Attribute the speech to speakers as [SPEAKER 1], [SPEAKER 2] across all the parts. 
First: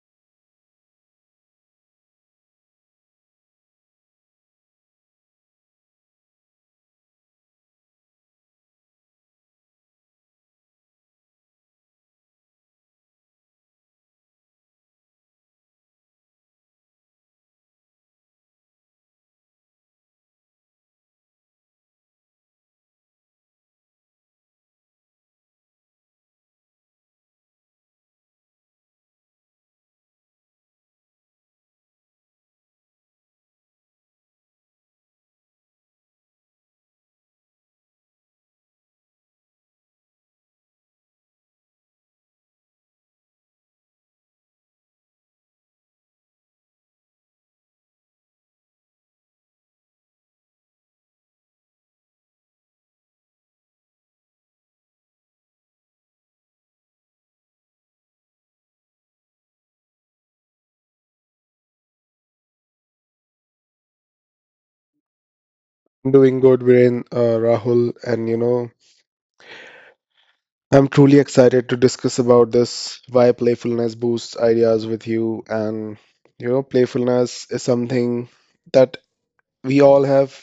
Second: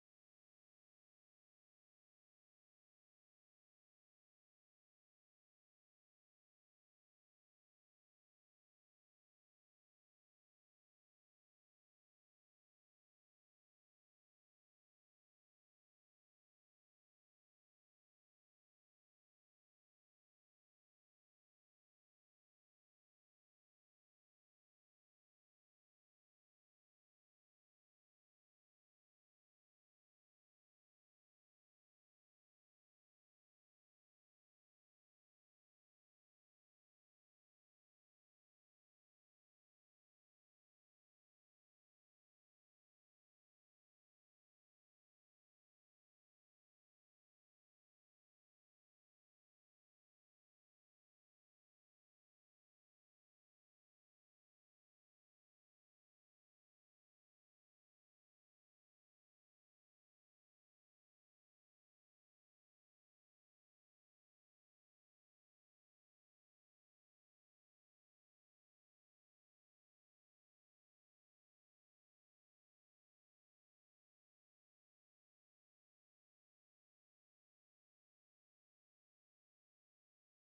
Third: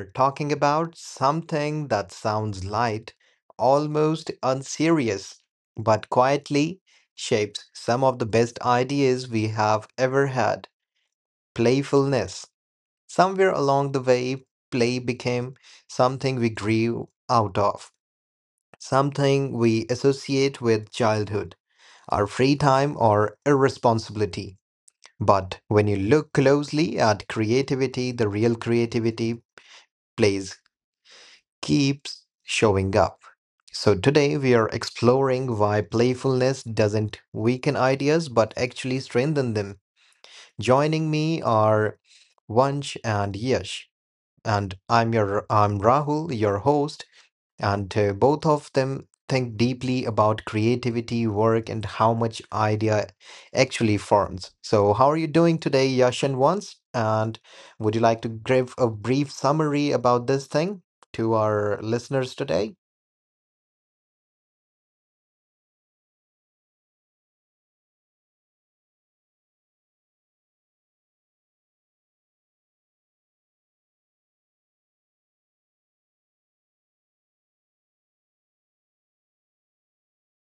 [SPEAKER 1] are talking about something that sounds light, almost unserious, but quietly shapes some of the best ideas we have ever had playfulness. Somewhere along the way, play became something we grew out of, something we associate with childhood, our free time, or irresponsibility. But when you look closely at creativity, the real creativity plays keeps showing up. So today we are exploring why playfulness doesn't weaken ideas but actually strengthen them. Joining me are Vansh and Yash, and I'm Rahul, your host. And Both of them think deeply about creativity, work, and how much idea actually forms. So, how are you doing today, Yash and Vance? And would you like to give a brief summary about this thing to our listeners today?
[SPEAKER 2] Doing good, Viren, Rahul, and you know, I'm truly excited to discuss about this why playfulness boosts ideas with you. And you know, playfulness is something that we all have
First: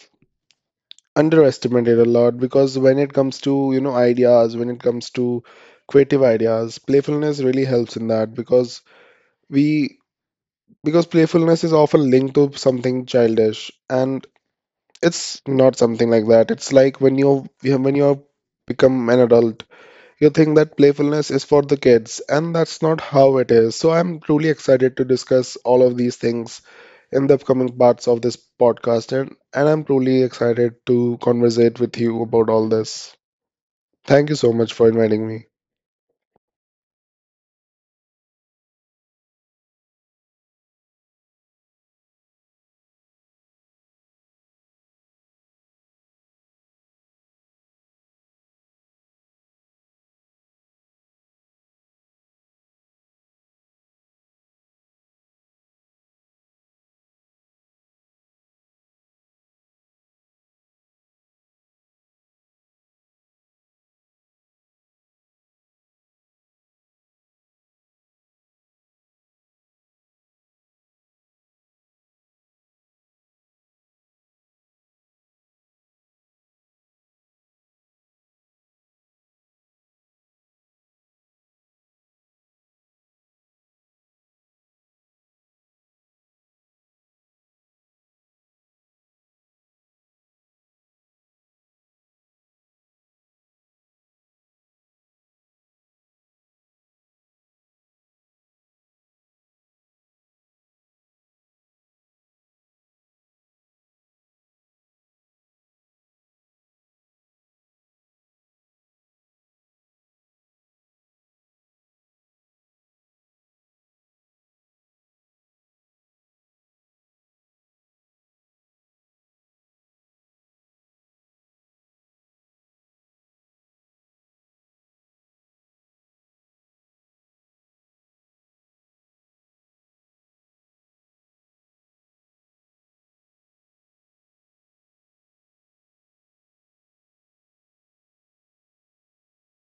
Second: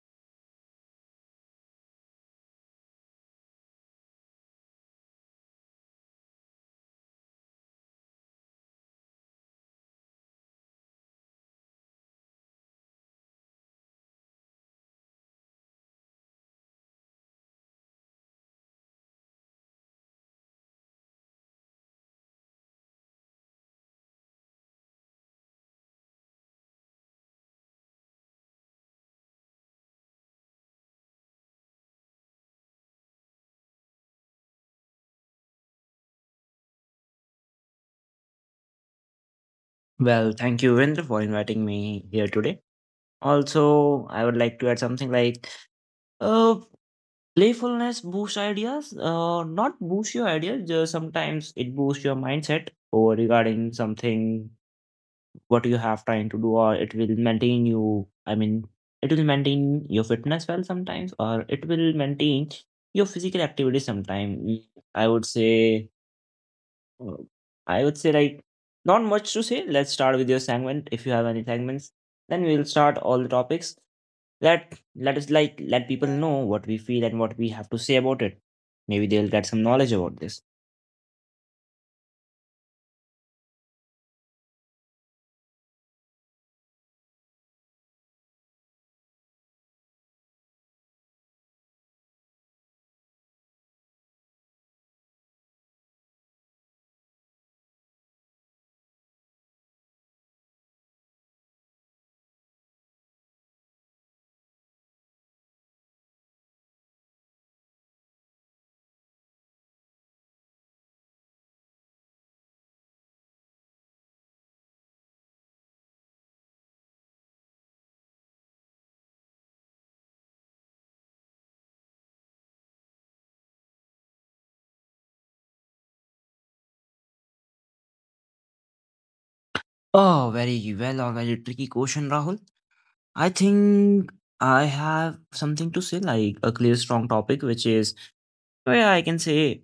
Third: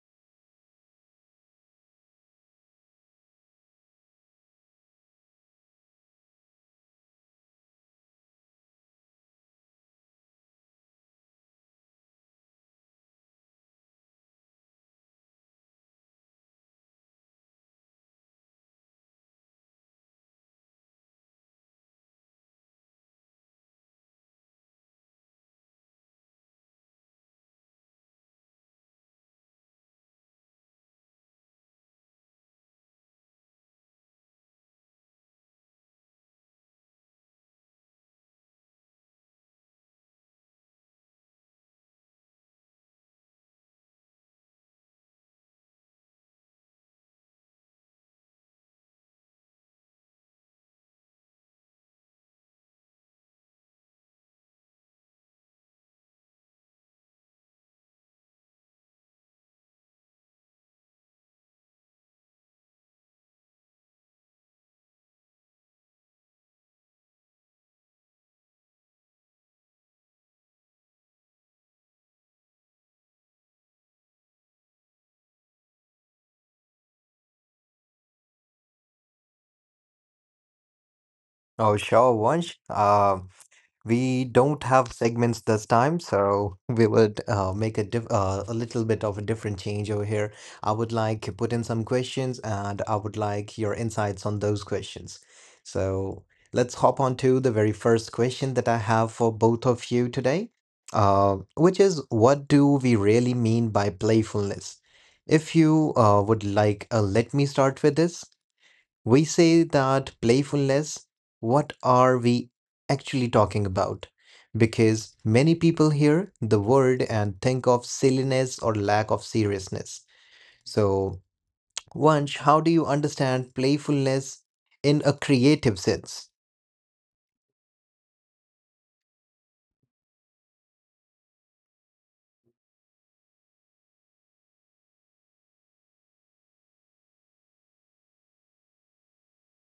[SPEAKER 2] underestimated a lot because when it comes to, you know, ideas, when it comes to creative ideas, playfulness really helps in that because we because playfulness is often linked to something childish and it's not something like that. It's like when you have become an adult. You think that playfulness is for the kids, and that's not how it is. So I'm truly excited to discuss all of these things in the upcoming parts of this podcast, and, I'm truly excited to conversate with you about all this. Thank you so much for inviting me.
[SPEAKER 3] Well, thank you, Vindra, for inviting me here today. Also, I would like to add something like uh, playfulness boosts ideas. Not boost your ideas. Just sometimes it boosts your mindset or regarding something what you have trying to do, or it will maintain you. I mean, it will maintain your fitness well sometimes, or it will maintain your physical activity sometime. I would say Uh, I would say like not much to say. Let's start with your segment if you have any segments. Then we'll start all the topics. Let us like let people know what we feel and what we have to say about it. Maybe they'll get some knowledge about this.
[SPEAKER 1] Oh, sure, Vansh. We don't have segments this time, so we would make a diff a little bit of a different change over here. I would like to put in some questions, and I would like your insights on those questions. So let's hop on to the very first question that I have for both of you today, which is, what do we really mean by playfulness? If you would like, let me start with this. We say that playfulness, what are we actually talking about? Because many people hear the word and think of silliness or lack of seriousness. So, Vansh, how do you understand playfulness in a creative sense?
[SPEAKER 3] Oh, very well or very tricky question, Rahul. I think I have something to say, like a clear, strong topic, which is so yeah, I can say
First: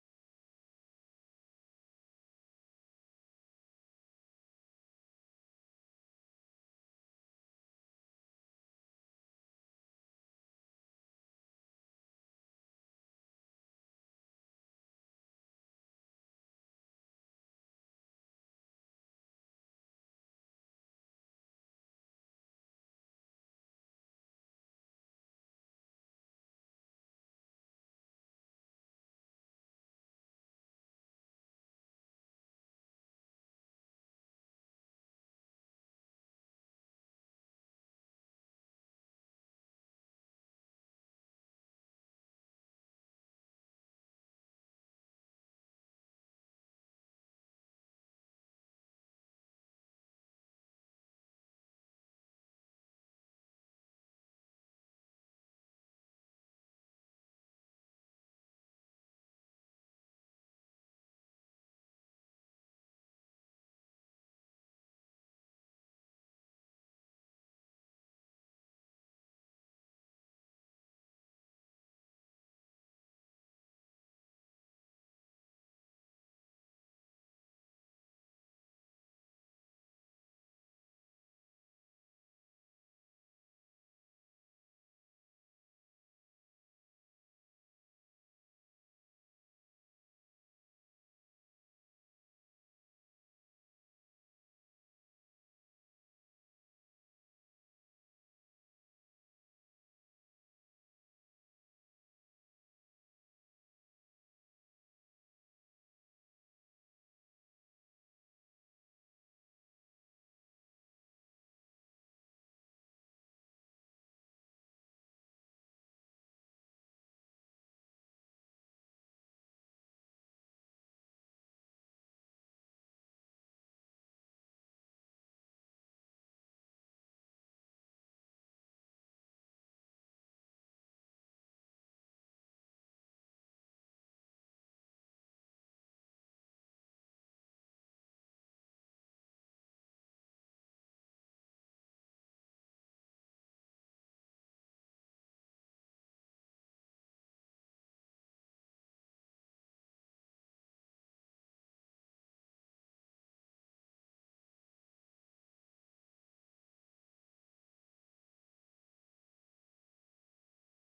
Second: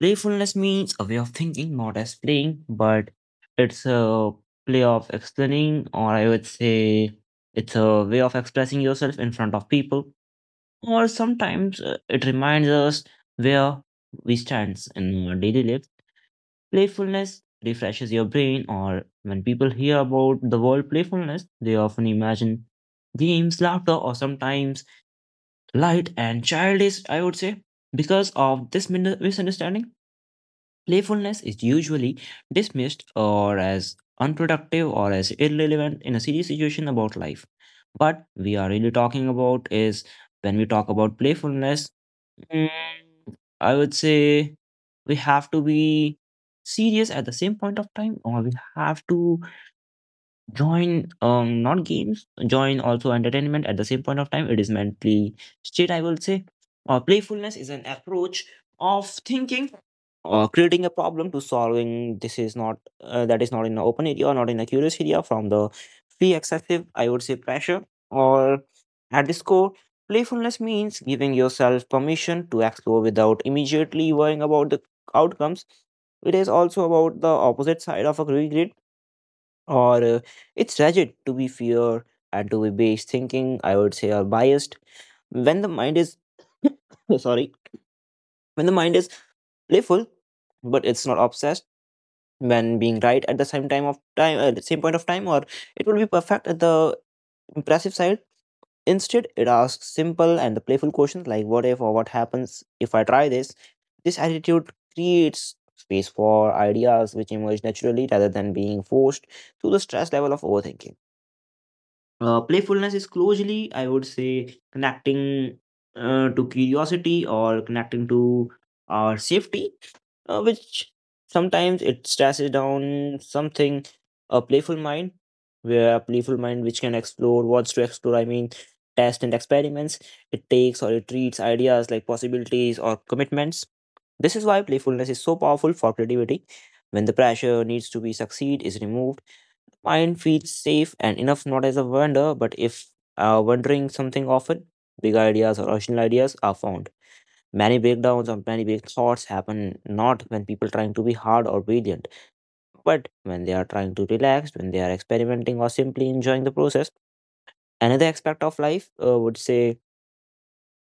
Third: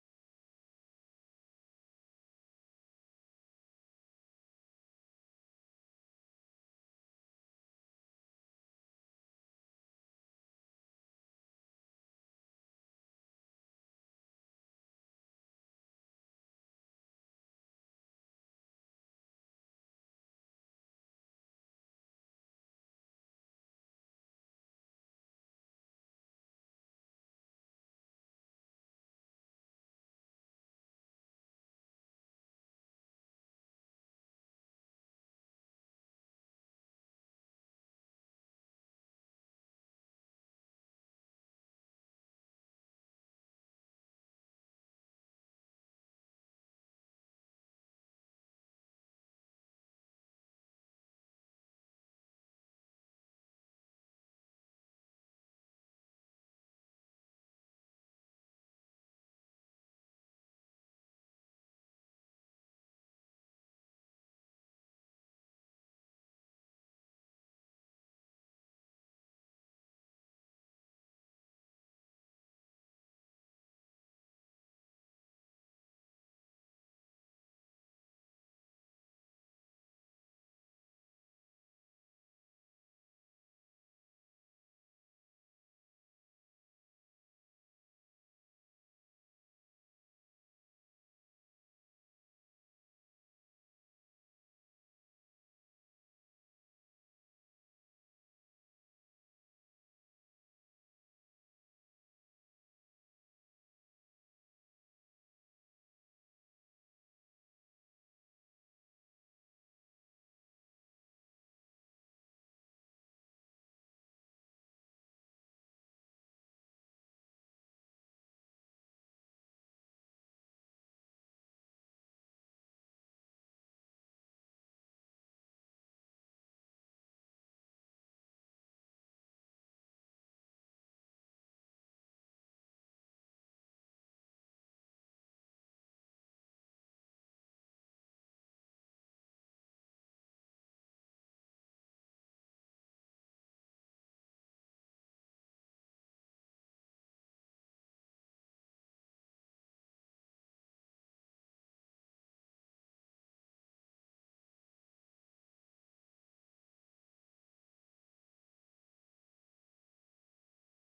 [SPEAKER 3] playfulness means a way of thinking, not as playing, but it's a play of explaining, or I would say it's a way of expressing yourself in front of people. Or sometimes it reminds us where we stand in our daily life. Playfulness refreshes your brain, or when people hear about the word playfulness, they often imagine games, laughter, or sometimes light and childish, I would say, because of this misunderstanding. Playfulness is usually dismissed or as unproductive or as irrelevant in a serious situation about life. What we are really talking about is when we talk about playfulness, mm, I would say we have to be serious at the same point of time, or we have to join not games, join also entertainment at the same point of time. It is mentally state, I will say. Playfulness is an approach of thinking or creating a problem to solving this is not that is not in an open area or not in a curious area from the free excessive I would say pressure or at this core playfulness means giving yourself permission to explore without immediately worrying about the outcomes. It is also about the opposite side of a regret or it's rigid to be fear and to be base thinking I would say are biased when the mind is sorry, when the mind is playful but it's not obsessed when being right at the same time of time at the same point of time or it will be perfect at the impressive side. Instead it asks simple and the playful questions like what if or what happens if I try this. This attitude creates space for ideas which emerge naturally rather than being forced through the stress level of overthinking. Playfulness is closely, I would say, connecting to curiosity or connecting to our safety, which sometimes it stresses down something, a playful mind, where a playful mind which can explore, wants to explore, I mean, test and experiments, it takes or it treats ideas like possibilities or commitments. This is why playfulness is so powerful for creativity. When the pressure needs to be succeed is removed, mind feels safe and enough not as a wonder, but if wondering something often, big ideas or original ideas are found. Many breakdowns or many big thoughts happen not when people trying to be hard or brilliant, but when they are trying to relax, when they are experimenting or simply enjoying the process. Another aspect of life would say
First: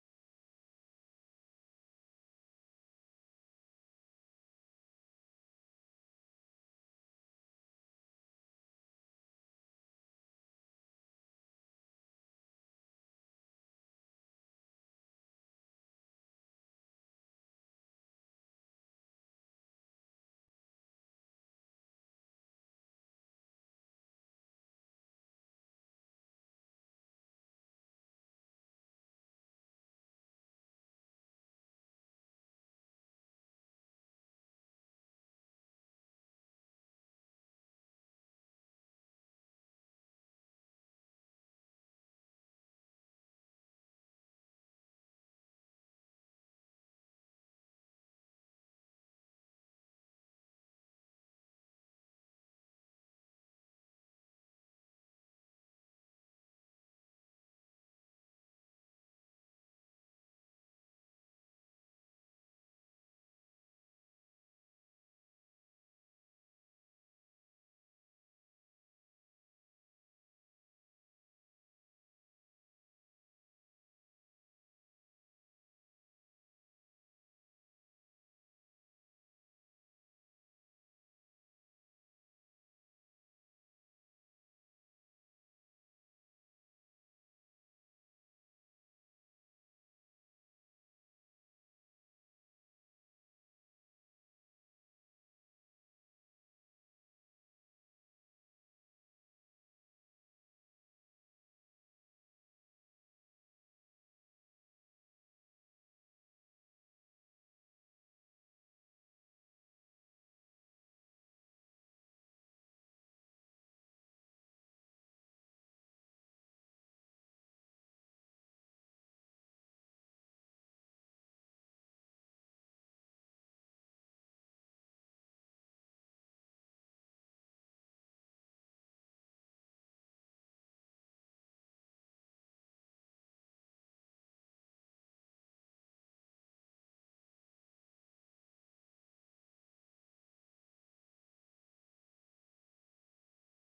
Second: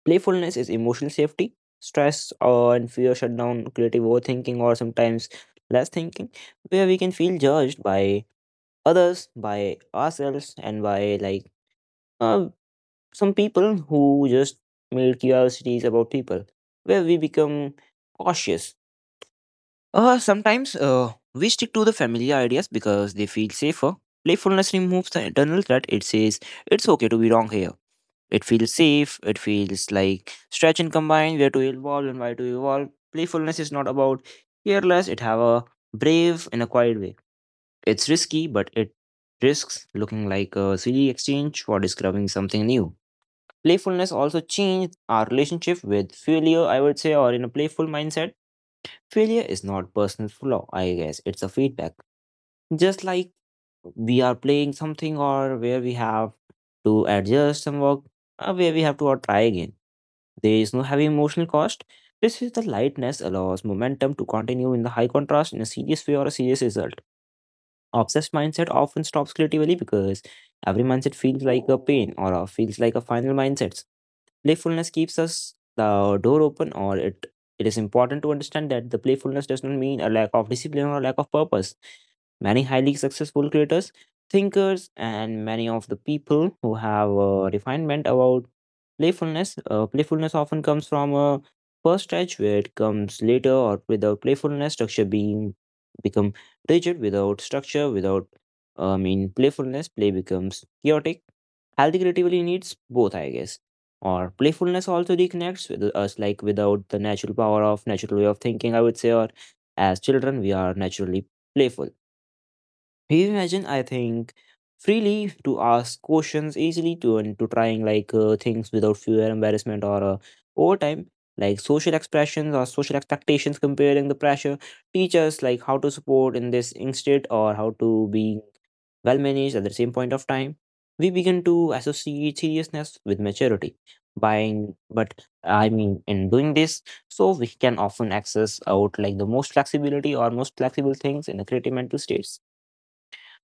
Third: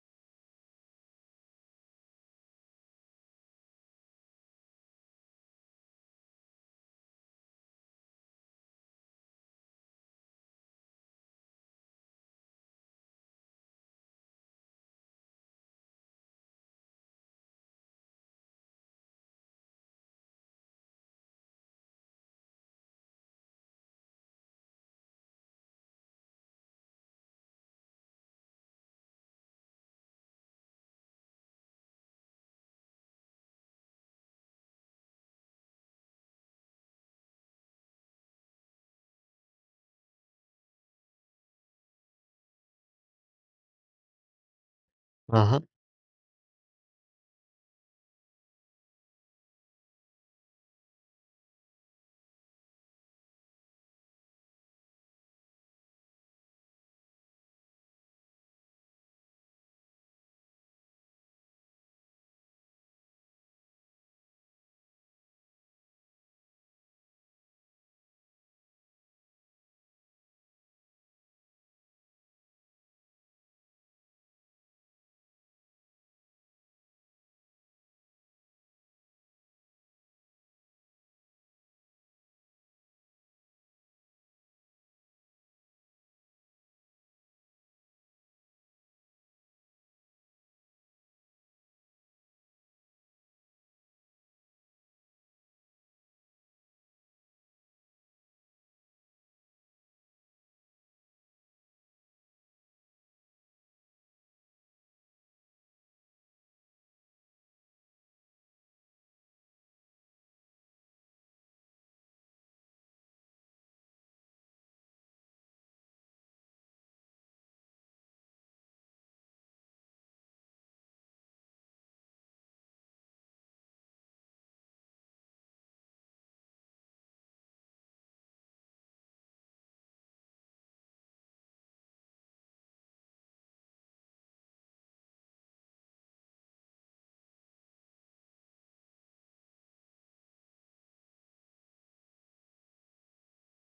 [SPEAKER 3] playfulness is emotional safety. Stress or and fear shut down creative overthinking or sometimes less thinking, where we can feel judged by others by ourselves and by like uh, some people who just made curiosities about people, where we become cautious. Sometimes we stick to the familiar ideas because they feel safer. Playfulness removes the internal threat. It says it's okay to be wrong here. It feels safe. It feels like stretch and combine where to evolve and why to evolve. Playfulness is not about careless. It have a brave in a quiet way. It's risky, but it risks looking like a silly exchange for discovering something new. Playfulness also changed our relationship with failure, I would say, or in a playful mindset. Failure is not personal flaw, I guess. It's a feedback. Just like we are playing something or where we have to adjust some work, where we have to try again. There is no heavy emotional cost. This is the lightness allows momentum to continue in the high contrast in a serious way or a serious result. Obsessed mindset often stops creatively because every mindset feels like a pain or feels like a final mindset. Playfulness keeps us the door open, or it is important to understand that the playfulness does not mean a lack of discipline or lack of purpose. Many highly successful creators, thinkers, and many of the people who have a refinement about playfulness. Playfulness often comes from a first stage where it comes later or without playfulness, structure being become rigid without structure, without I mean playfulness, play becomes chaotic. Healthy creativity needs both, I guess, or playfulness also reconnects with us like without the natural power of natural way of thinking I would say or as children we are naturally playful, reimagine I think freely to ask questions easily to and to trying like things without fear embarrassment or over time like social expressions or social expectations comparing the pressure teach us like how to support in this instead or how to be well managed at the same point of time. We begin to associate seriousness with maturity buying but I mean in doing this, so we can often access out like the most flexibility or most flexible things in the creative mental states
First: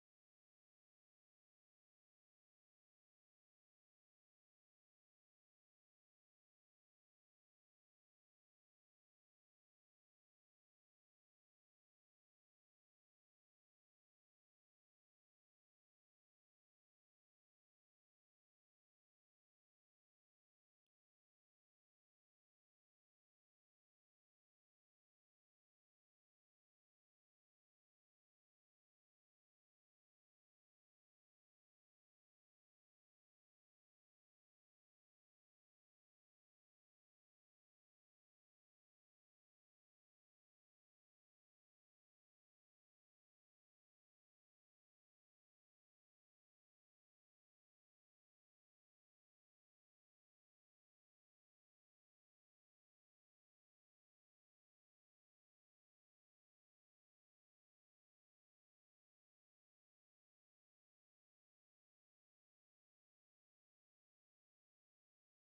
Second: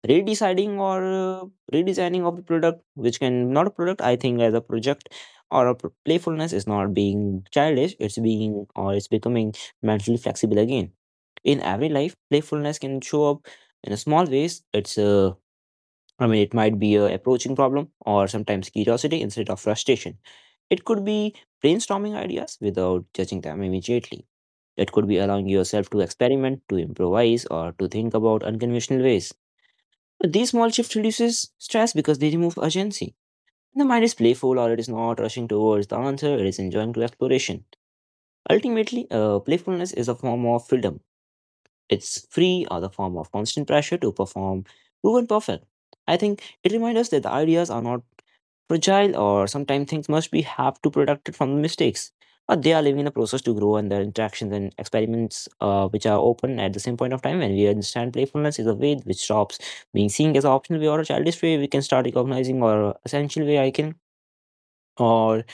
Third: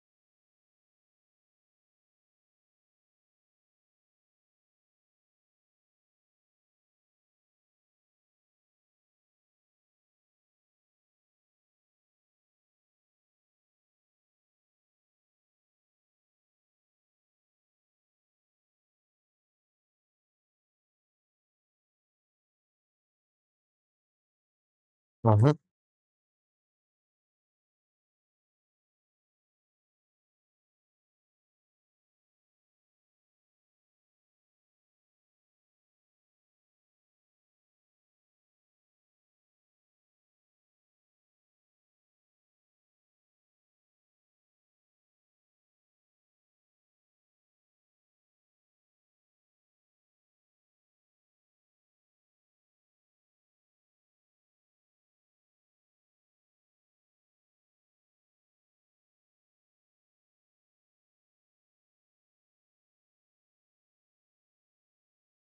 [SPEAKER 3] redeciding or redesigning of the product which can not a product I think as a project or a playfulness is not being childish it's being or it's becoming mentally flexible again. In every life playfulness can show up in a small ways. It's I mean it might be a approaching problem or sometimes curiosity instead of frustration. It could be brainstorming ideas without judging them immediately. It could be allowing yourself to experiment to improvise or to think about unconventional ways. These small shifts reduces stress because they remove urgency. The mind is playful or it is not rushing towards the answer, it is enjoying the exploration. Ultimately, playfulness is a form of freedom. It's free or the form of constant pressure to perform proven perfect. I think it reminds us that the ideas are not fragile or sometimes things must be have to protect it from mistakes, but they are living in a process to grow and their interactions and experiments which are open at the same point of time. When we understand playfulness is a way which stops being seen as an optional way or a childish way we can start recognizing or essential way I can or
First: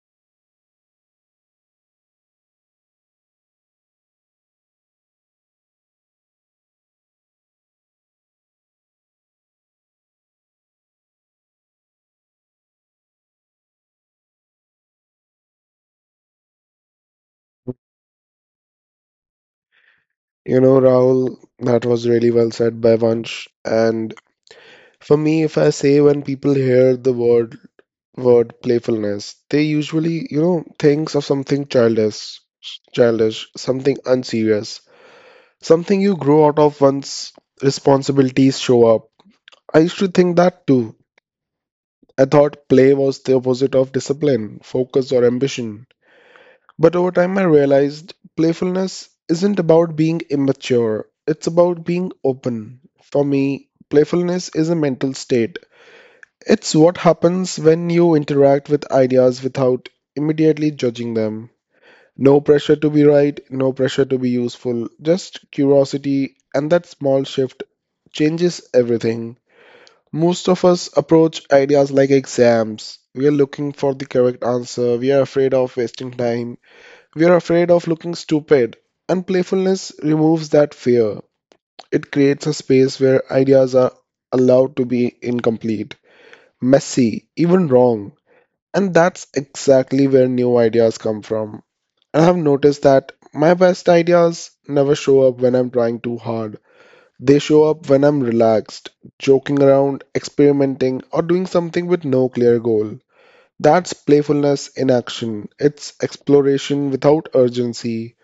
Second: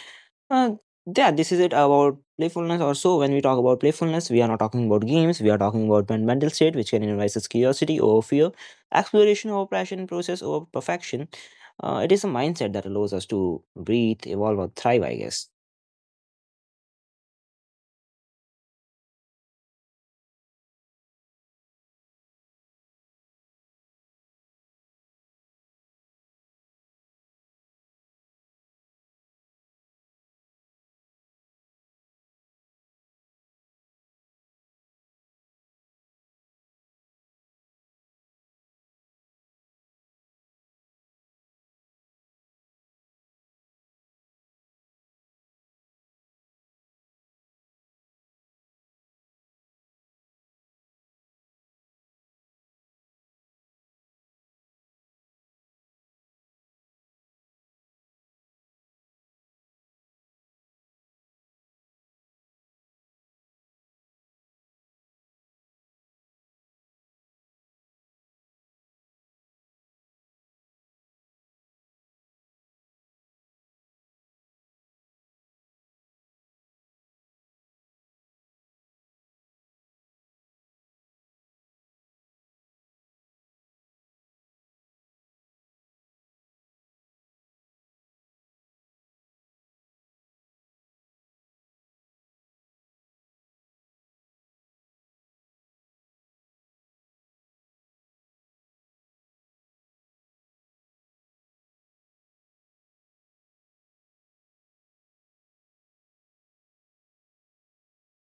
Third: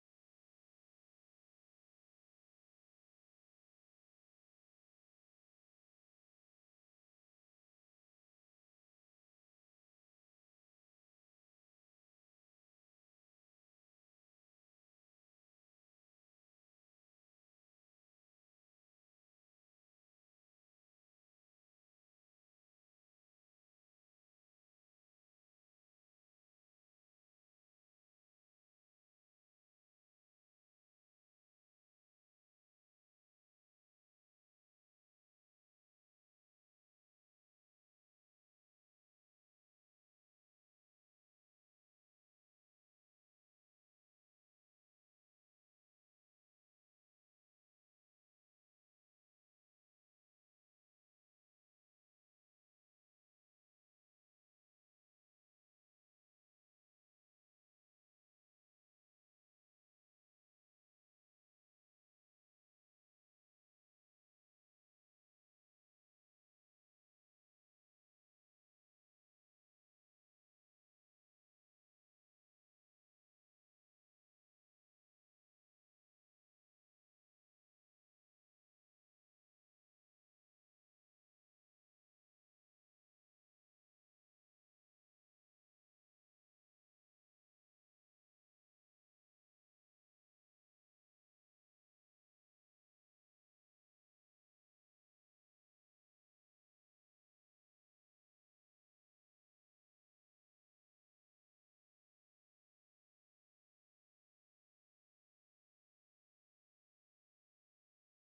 [SPEAKER 3] uh, yeah, this is it about playfulness. Also, when we talk about playfulness, we are not talking about games. We are talking about mental state, which can invite us curiosity over fear, exploration over passion, process over perfection. It is a mindset that allows us to breathe, evolve, or thrive. I guess.
[SPEAKER 2] You know, Rahul, that was really well said by Vansh. And for me, if I say when people hear the word playfulness, they usually, you know, thinks of something childish, something unserious. Something you grow out of once responsibilities show up. I used to think that too. I thought play was the opposite of discipline, focus, or ambition. But over time, I realized playfulness isn't about being immature, it's about being open. For me, playfulness is a mental state. It's what happens when you interact with ideas without immediately judging them. No pressure to be right, no pressure to be useful, just curiosity, and that small shift changes everything. Most of us approach ideas like exams. We are looking for the correct answer, we are afraid of wasting time, we are afraid of looking stupid, and playfulness removes that fear. It creates a space where ideas are allowed to be incomplete, messy, even wrong. And that's exactly where new ideas come from. I have noticed that my best ideas never show up when I'm trying too hard. They show up when I'm relaxed, joking around, experimenting, or doing something with no clear goal. That's playfulness in action. It's exploration without urgency.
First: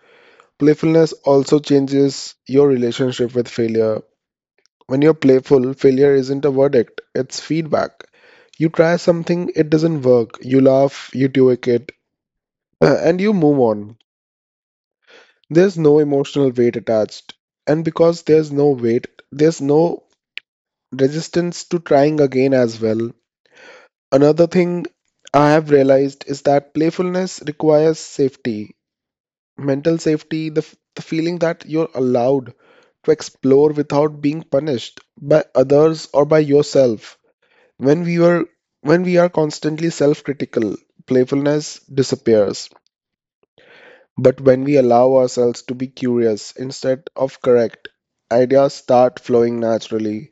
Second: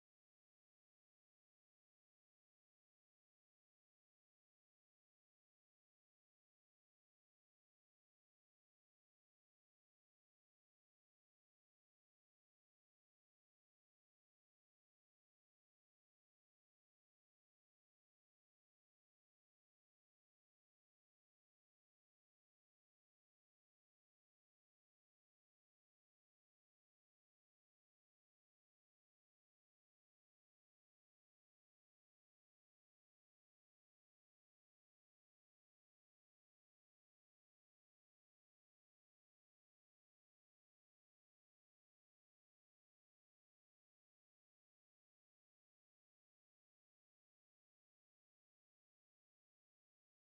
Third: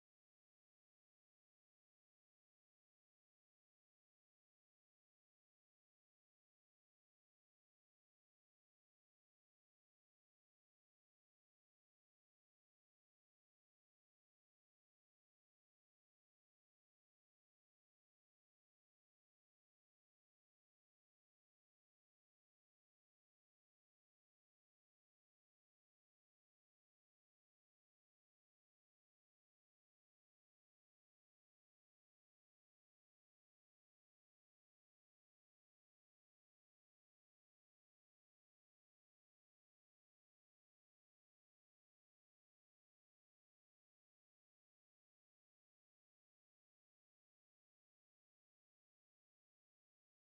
[SPEAKER 2] Playfulness also changes your relationship with failure. When you're playful, failure isn't a verdict, it's feedback. You try something, it doesn't work. You laugh, you tweak it, and you move on. There's no emotional weight attached. And because there's no weight, there's no resistance to trying again as well. Another thing I have realized is that playfulness requires safety, mental safety, the feeling that you're allowed to explore without being punished by others or by yourself. When we were when we are constantly self-critical, playfulness disappears. But when we allow ourselves to be curious instead of correct, ideas start flowing naturally.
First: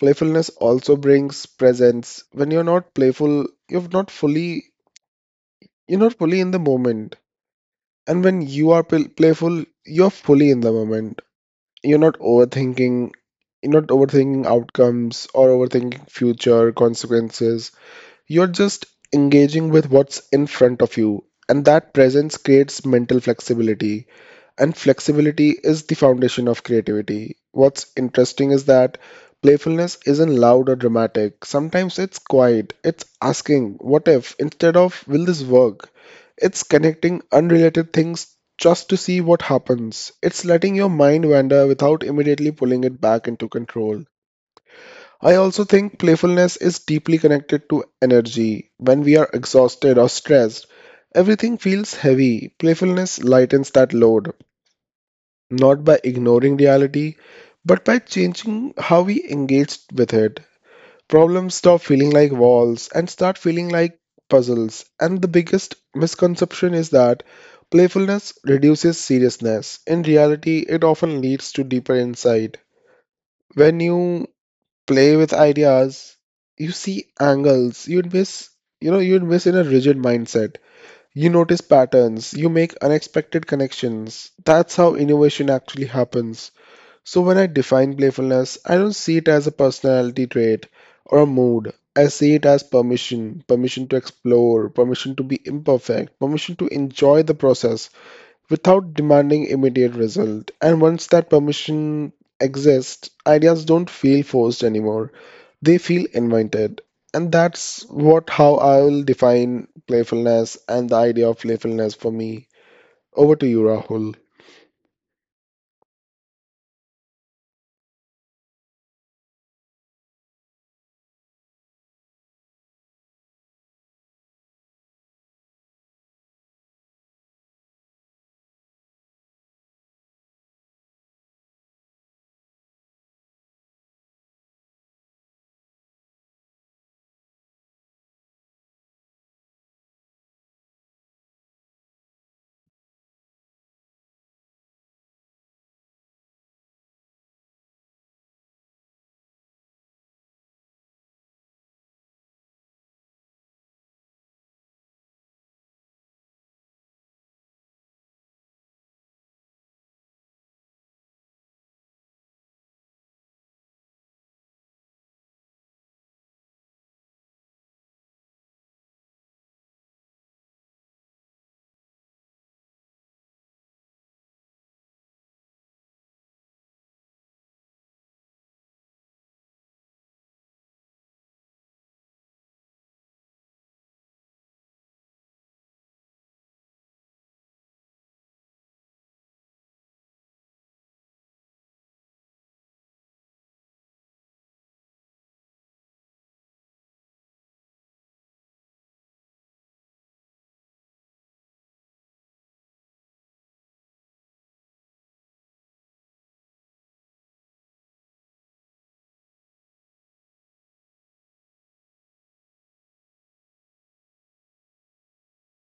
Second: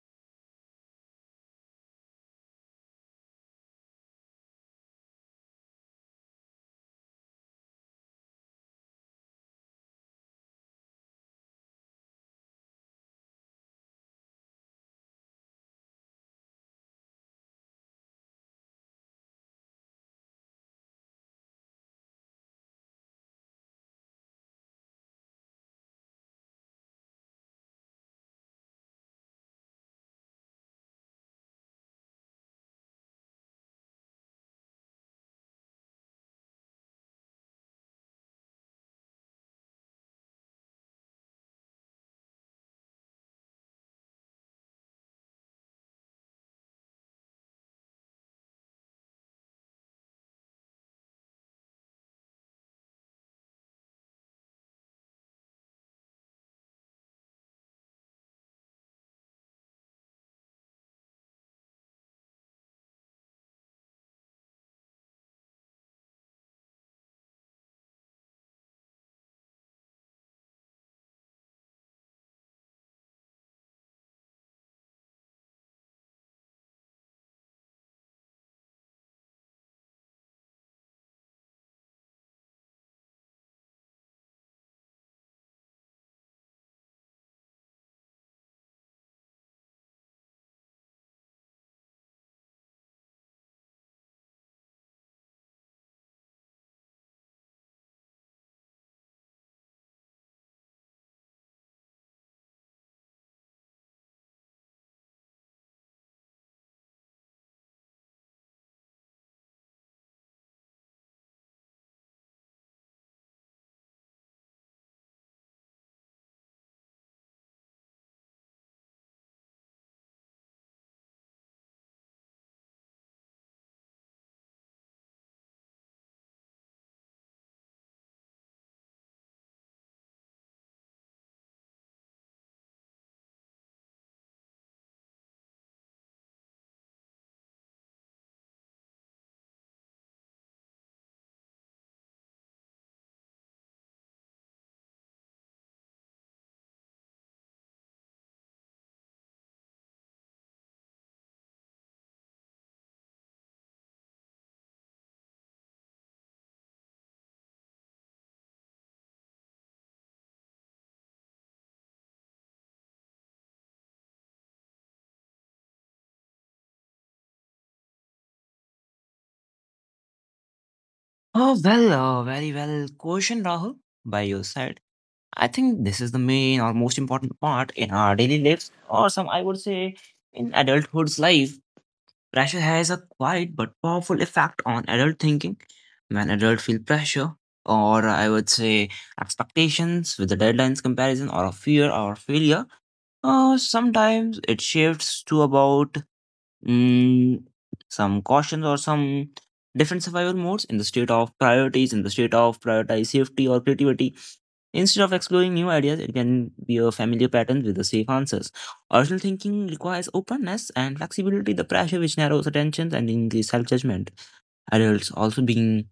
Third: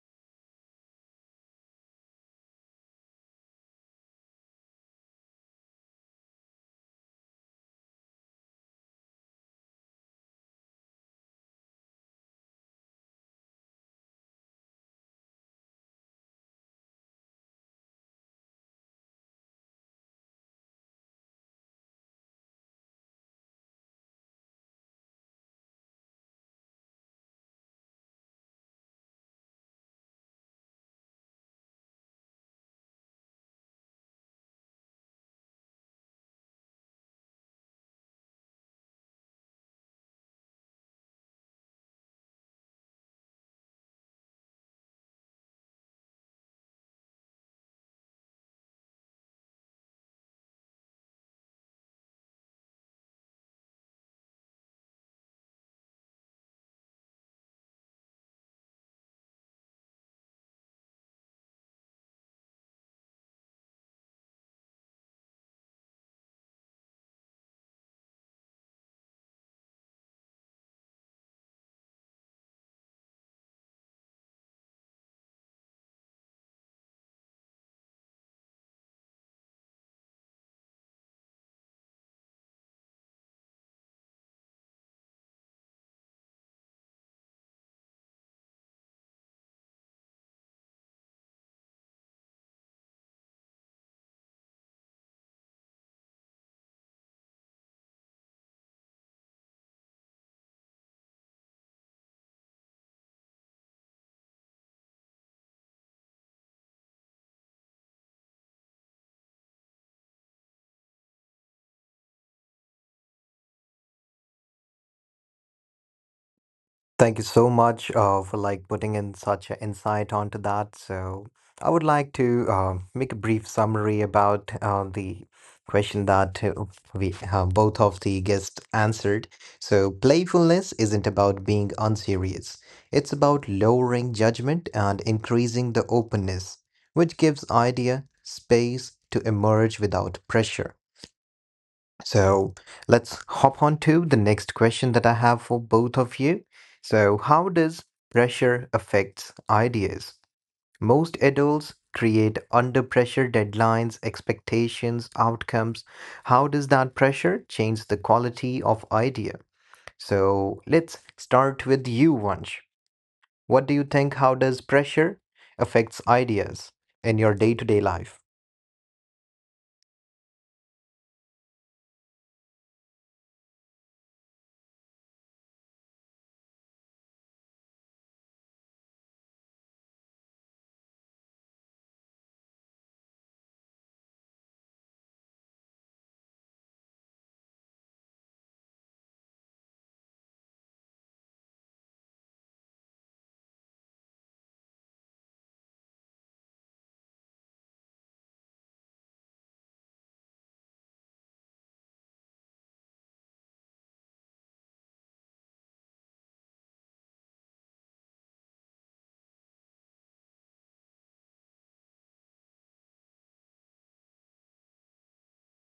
[SPEAKER 2] Playfulness also brings presence. When you're not playful, you're not fully in the moment. And when you are playful, you're fully in the moment. You're not overthinking you're not overthinking outcomes or overthinking future consequences. You're just engaging with what's in front of you. And that presence creates mental flexibility. And flexibility is the foundation of creativity. What's interesting is that playfulness isn't loud or dramatic. Sometimes it's quiet. It's asking, what if, instead of, will this work? It's connecting unrelated things just to see what happens. It's letting your mind wander without immediately pulling it back into control. I also think playfulness is deeply connected to energy. When we are exhausted or stressed, everything feels heavy. Playfulness lightens that load not by ignoring reality, but by changing how we engage with it. Problems stop feeling like walls and start feeling like puzzles. And the biggest misconception is that playfulness reduces seriousness. In reality, it often leads to deeper insight. When you play with ideas, you see angles you'd miss, you'd miss in a rigid mindset. You notice patterns, you make unexpected connections. That's how innovation actually happens. So when I define playfulness, I don't see it as a personality trait or a mood. I see it as permission, permission to explore, permission to be imperfect, permission to enjoy the process without demanding immediate result. And once that permission exists, ideas don't feel forced anymore. They feel invited. And that's what how I will define playfulness and the idea of playfulness for me. Over to you, Rahul.
[SPEAKER 1] Thank you so much for like putting in such an insight onto that. So I would like to make a brief summary about the question that we both of the guests answered. So playfulness isn't about being unserious. It's about lowering judgment and increasing the openness, which gives idea space to emerge without pressure. So let's hop on to the next question that I have for both of you. So, how does pressure affects ideas? Most adults create under pressure deadlines, expectations, outcomes. How does that pressure change the quality of idea? So let's start with you, Vansh. What do you think? How does pressure affects ideas in your day-to-day life?
[SPEAKER 3] Oh, well, very well. Question, Rahul, by your side. I think this is the main or most important part in our daily lives, or some I would say in adulthood's life. Pressure has a quiet but powerful effect on adult thinking. When adults feel pressure, or I would say expectations with the deadlines comparison, or a fear or failure, sometimes it shifts to about mm, some cautions or some different survival modes in the state of priorities, in the state of prioritize safety or creativity. Instead of exploring new ideas, it can be a familiar pattern with the safe answers. Original thinking requires openness and flexibility, the pressure which narrows attention and increases self judgment. Adults also being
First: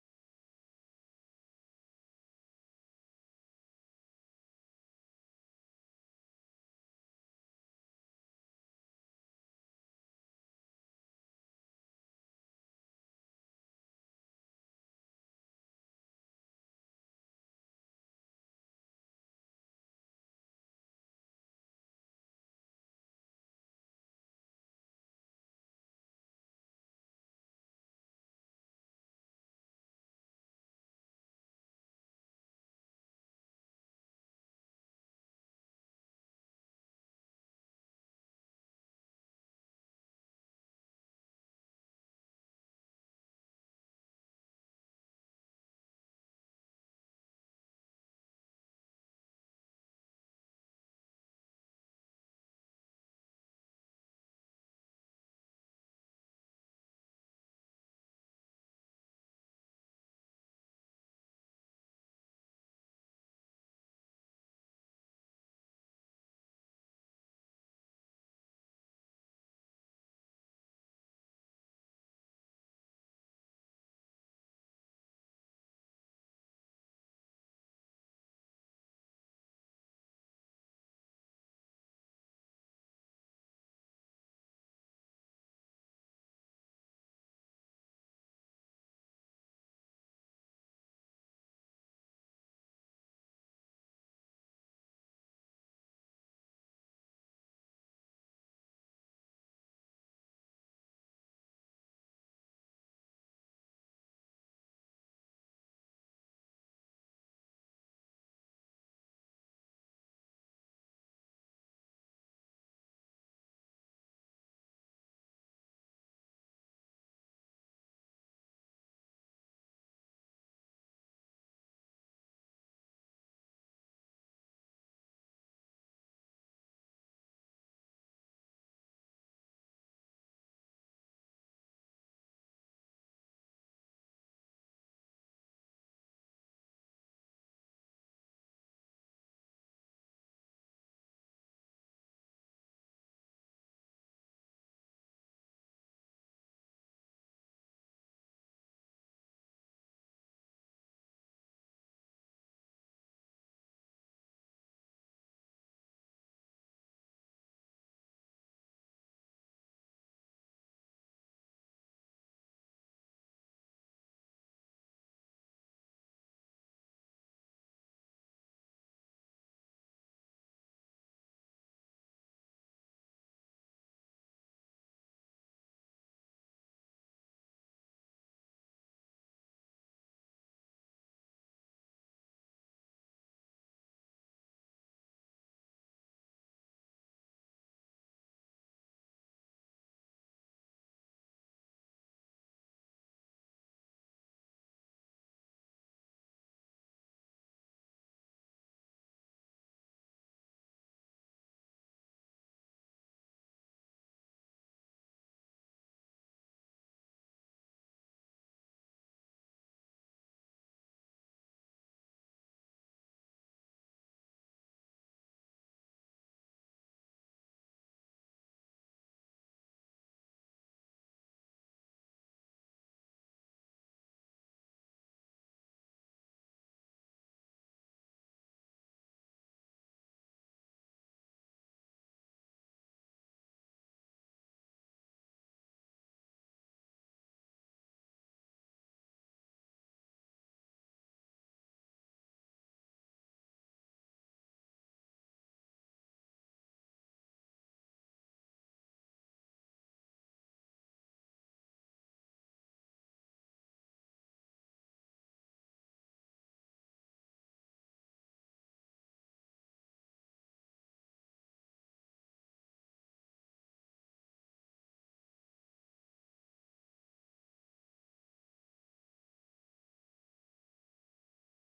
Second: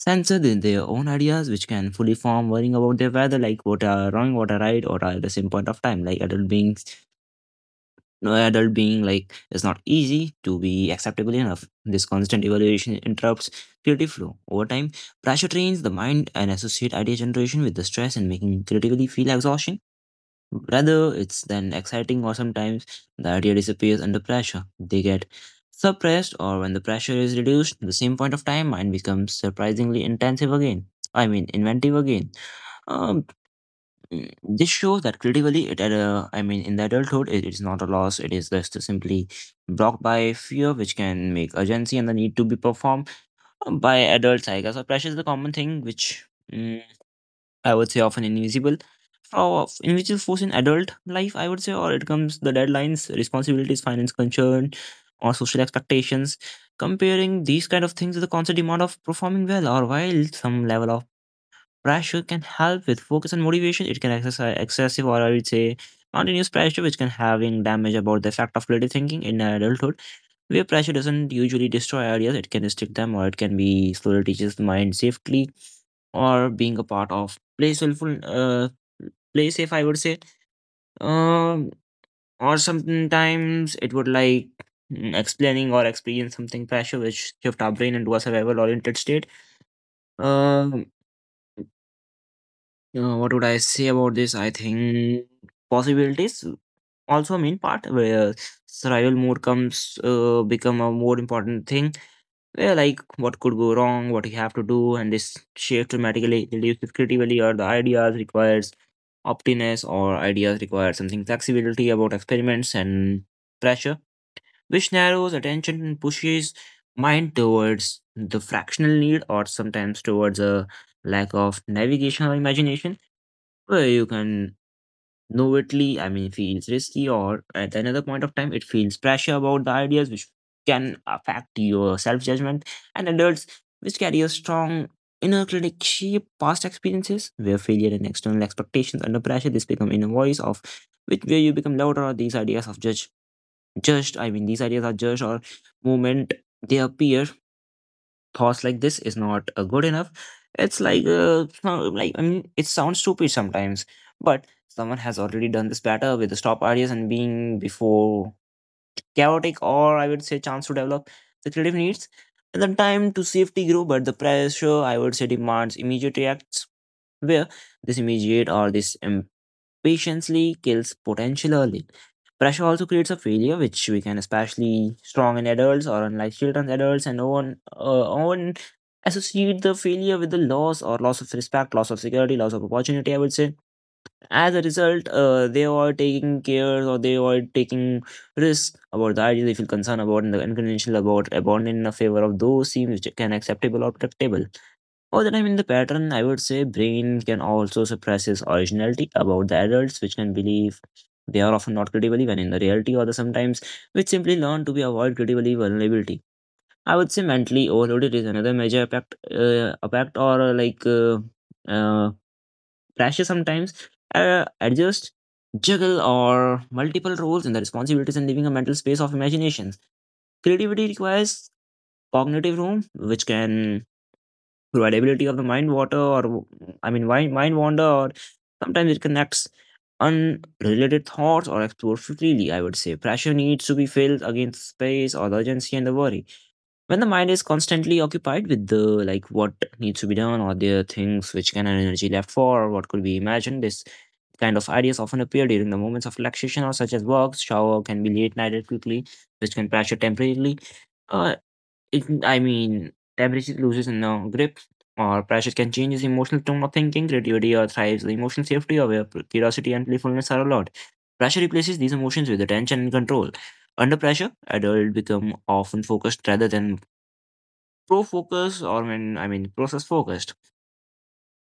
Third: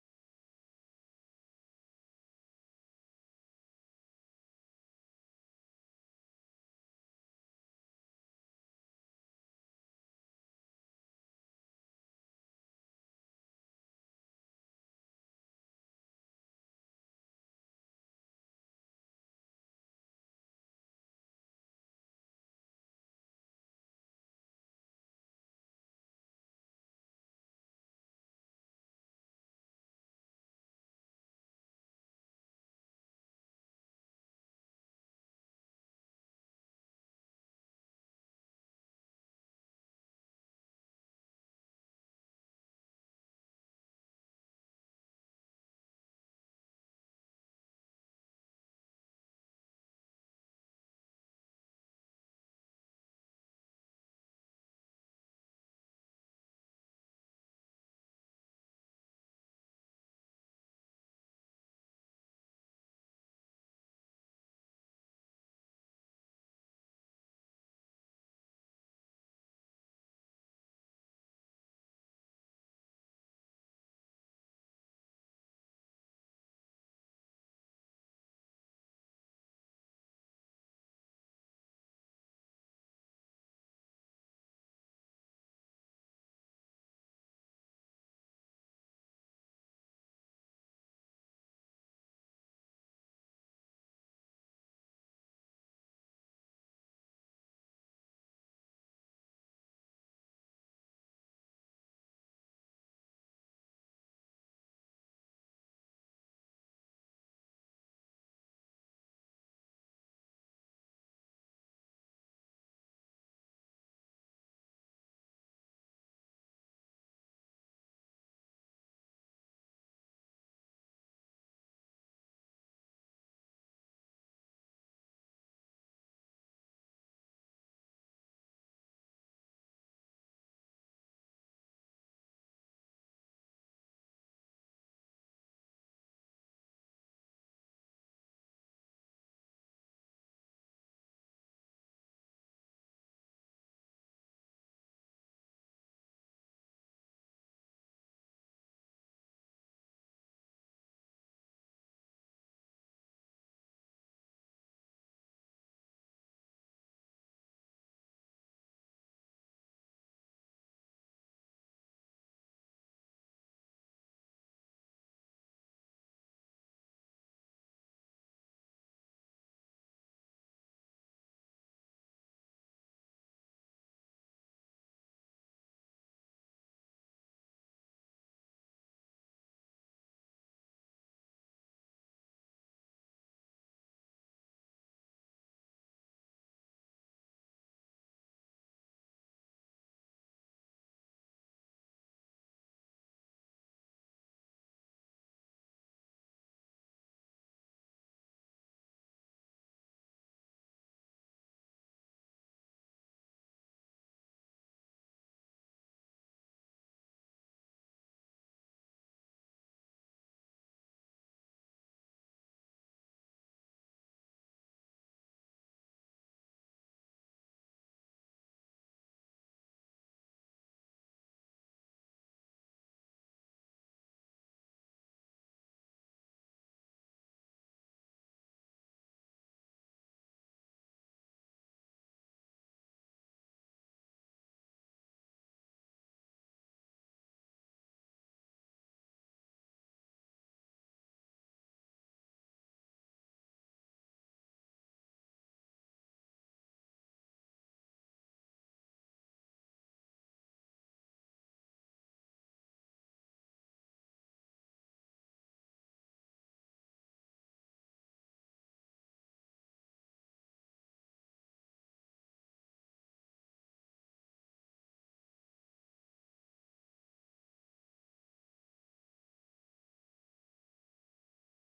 [SPEAKER 3] censored in their own ideas, which can fully form worrying about their whether, like what are wrong, what are right, or at the same point of time, like adult being no adult being like is not easy to be acceptable enough. This constant evaluation interrupts creative flow. Over time, pressure trains the mind and associate idea generation with the stress and making creatively feel exhaustion. Rather, it's then exciting or sometimes the idea disappears under pressure. They get suppressed or when the pressure is reduced, the same point of time mind becomes surprisingly intensive again. I mean inventive again. Um, Mm, This shows that critically, it at a, I mean, in the adulthood, it is not a loss. It is just simply blocked by fear, which can make urgency and the need to be performed by adults. I guess so pressure is the common thing, which mm, I would say often invisible, for invisible force in adult life. I would say, or it comes the deadlines, responsibilities, finance concern, or social expectations. Comparing these kind of things with the constant demand of performing well, or while some level of pressure can help with focus and motivation. It can exercise excessive or I would say continuous pressure, which can having damage about the effect of creative thinking in adulthood, where pressure doesn't usually destroy ideas, it can restrict them or it can be slowly teaches the mind safely or being a part of playful uh play safe, I would say. um or sometimes it would like, explaining or experience something pressure which shift our brain into a survival oriented state. um what would I say about this? I think possibilities also mean part where survival mode comes become a more important thing. Where like what could go wrong, what you have to do, and this shift dramatically reduces creativity or the ideas requires optiness, or ideas require something flexibility about experiments and pressure, which narrows attention and pushes mind towards the fractional need or sometimes towards a lack of navigation or imagination. Well, you can knowingly, I mean, feels risky, or at another point of time, it feels pressure about the ideas, which can affect your self judgment. And adults, which carry a strong inner critic, shape past experiences where failure and external expectations under pressure, this become inner voice of which where you become louder. Or these ideas of judge, I mean, these ideas are judged or moment they appear thoughts like this is not good enough. It's like like I mean it sounds stupid sometimes, but someone has already done this better with the stop ideas and being before chaotic, or I would say chance to develop the creative needs and the time to safety grow, but the pressure I would say demands immediate reacts where this immediate or this patiently kills potential early. Pressure also creates a failure, which we can especially strong in adults or unlike children, adults, and no one, no one associate the failure with the loss or loss of respect, loss of security, loss of opportunity, I would say. As a result, they are taking care or they are taking risks about the ideas they feel concerned about and the unconventional about abandon in favor of those seem which can acceptable or predictable. Other time in the pattern, I would say brain can also suppress his originality about the adults, which can believe they are often not credible when in the reality, or the sometimes which simply learn to be avoid credible vulnerability. I would say mentally overloaded is another major impact, impact or like uh, pressure sometimes. Adjust, juggle, or multiple roles and the responsibilities and leaving a mental space of imagination. Creativity requires cognitive room, which can variability of the mind water, or I mean mind wander, or sometimes it connects unrelated thoughts or explore freely, I would say. Pressure needs to be filled against space or the urgency and the worry. When the mind is constantly occupied with the like what needs to be done or the things which can have energy left for or what could be imagined, this kind of ideas often appear during the moments of relaxation or such as walks, shower can be late nighted quickly, which can pressure temporarily. Uh, it I mean, Tabrizi loses in the grip, or Pratchett can change his emotional tone of thinking. Creativity or thrives the emotional safety of curiosity and playfulness are allowed. Pressure replaces these emotions with attention and control. Under pressure, adults become often focused rather than pro-focus or when I mean process-focused.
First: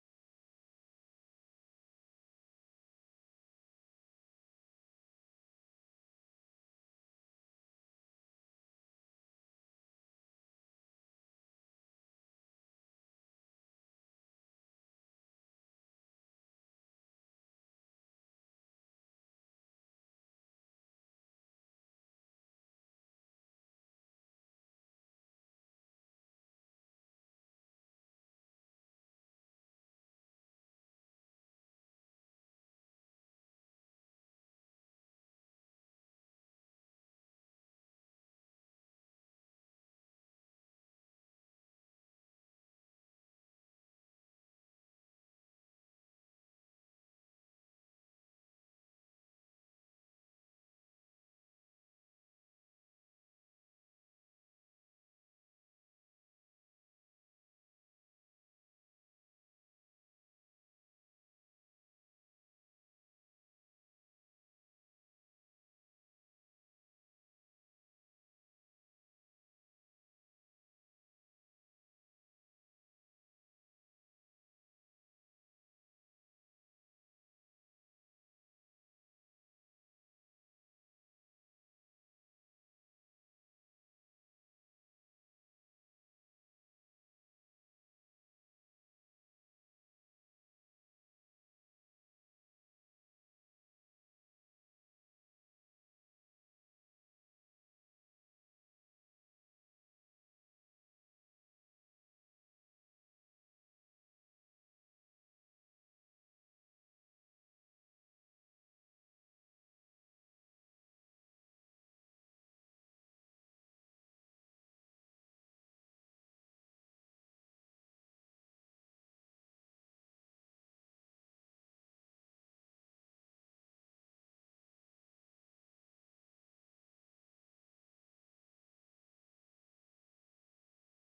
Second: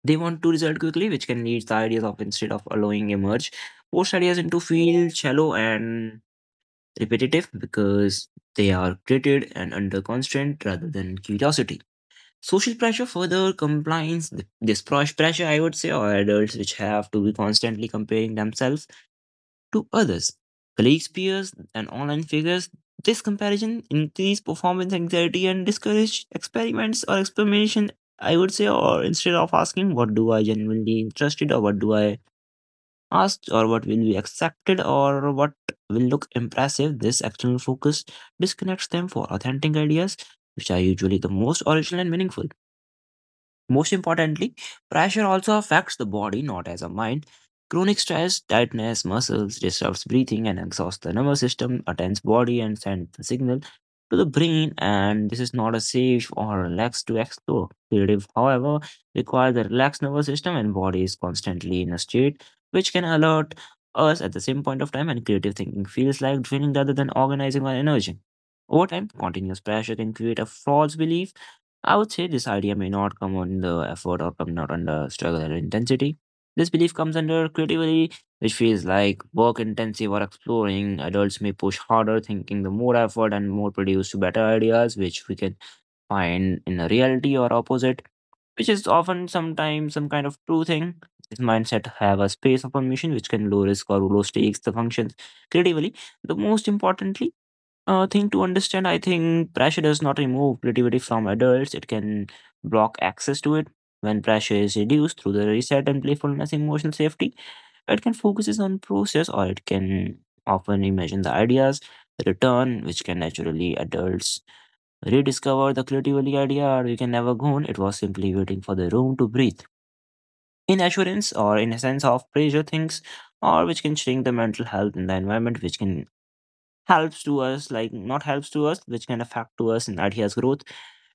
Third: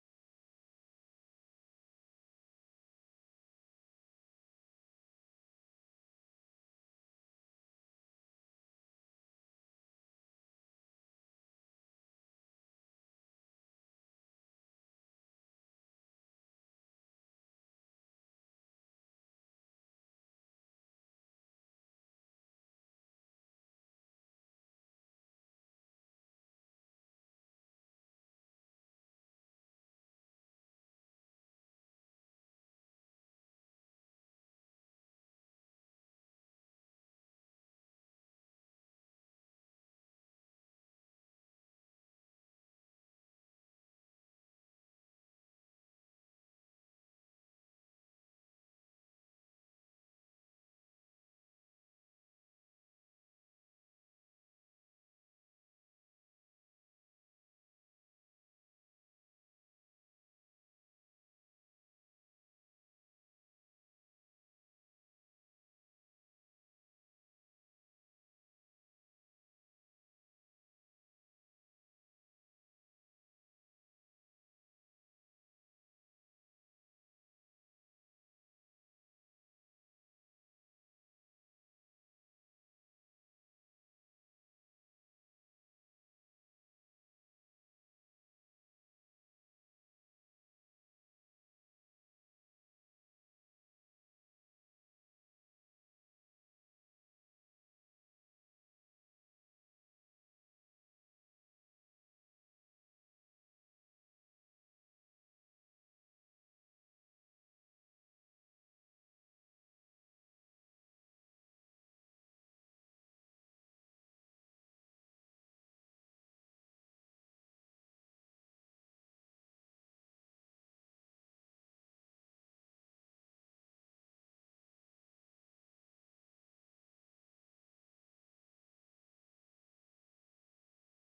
[SPEAKER 3] They want to result quickly, which can lead the ideas of instead of allowing emerge. Forced ideas into feel shallow and repetitive because they are created and under constraint rather than curiosity. Social pressure further combines pressure, I would say, or adults which have to be constantly comparing themselves to others, colleagues, peers, and online figures. This comparison increases performance anxiety and discourage experiments or experimentation, I would say, or instead of asking what do I genuinely interested or what do I ask or what will be accepted or what will look impressive, this external focus disconnects them for authentic ideas, which are usually the most original and meaningful. Most importantly, pressure also affects the body, not as a mind. Chronic stress tightness muscles, disrupts breathing, and exhausts the nervous system, a tense body, and sends the signal to the brain. And this is not a safe or relaxed to explore. Creative, however, requires a relaxed nervous system, and body is constantly in a state which can alert us at the same point of time. And creative thinking feels like training rather than organizing or energy. Over time, continuous pressure can create a false belief, I would say this idea may not come under effort or come not under struggle or intensity. This belief comes under creativity, which feels like work intensive or exploring. Adults may push harder, thinking the more effort and more produce better ideas, which we can find in a reality or opposite, which is often sometimes some kind of true thing. This mindset have a space of permission which can low risk or low stakes the functions creatively. The most importantly, thing to understand, I think pressure does not remove creativity from adults. It can block access to it. When pressure is reduced through the reset and playfulness, emotional safety, it can focuses on process or it can often imagine the ideas, the return, which can naturally adults rediscover the creativity idea or you can never go on. It was simply waiting for the room to breathe. In assurance or in a sense of pressure things or which can shrink the mental health in the environment, which can helps to us, like not helps to us, which can affect to us in ideas growth.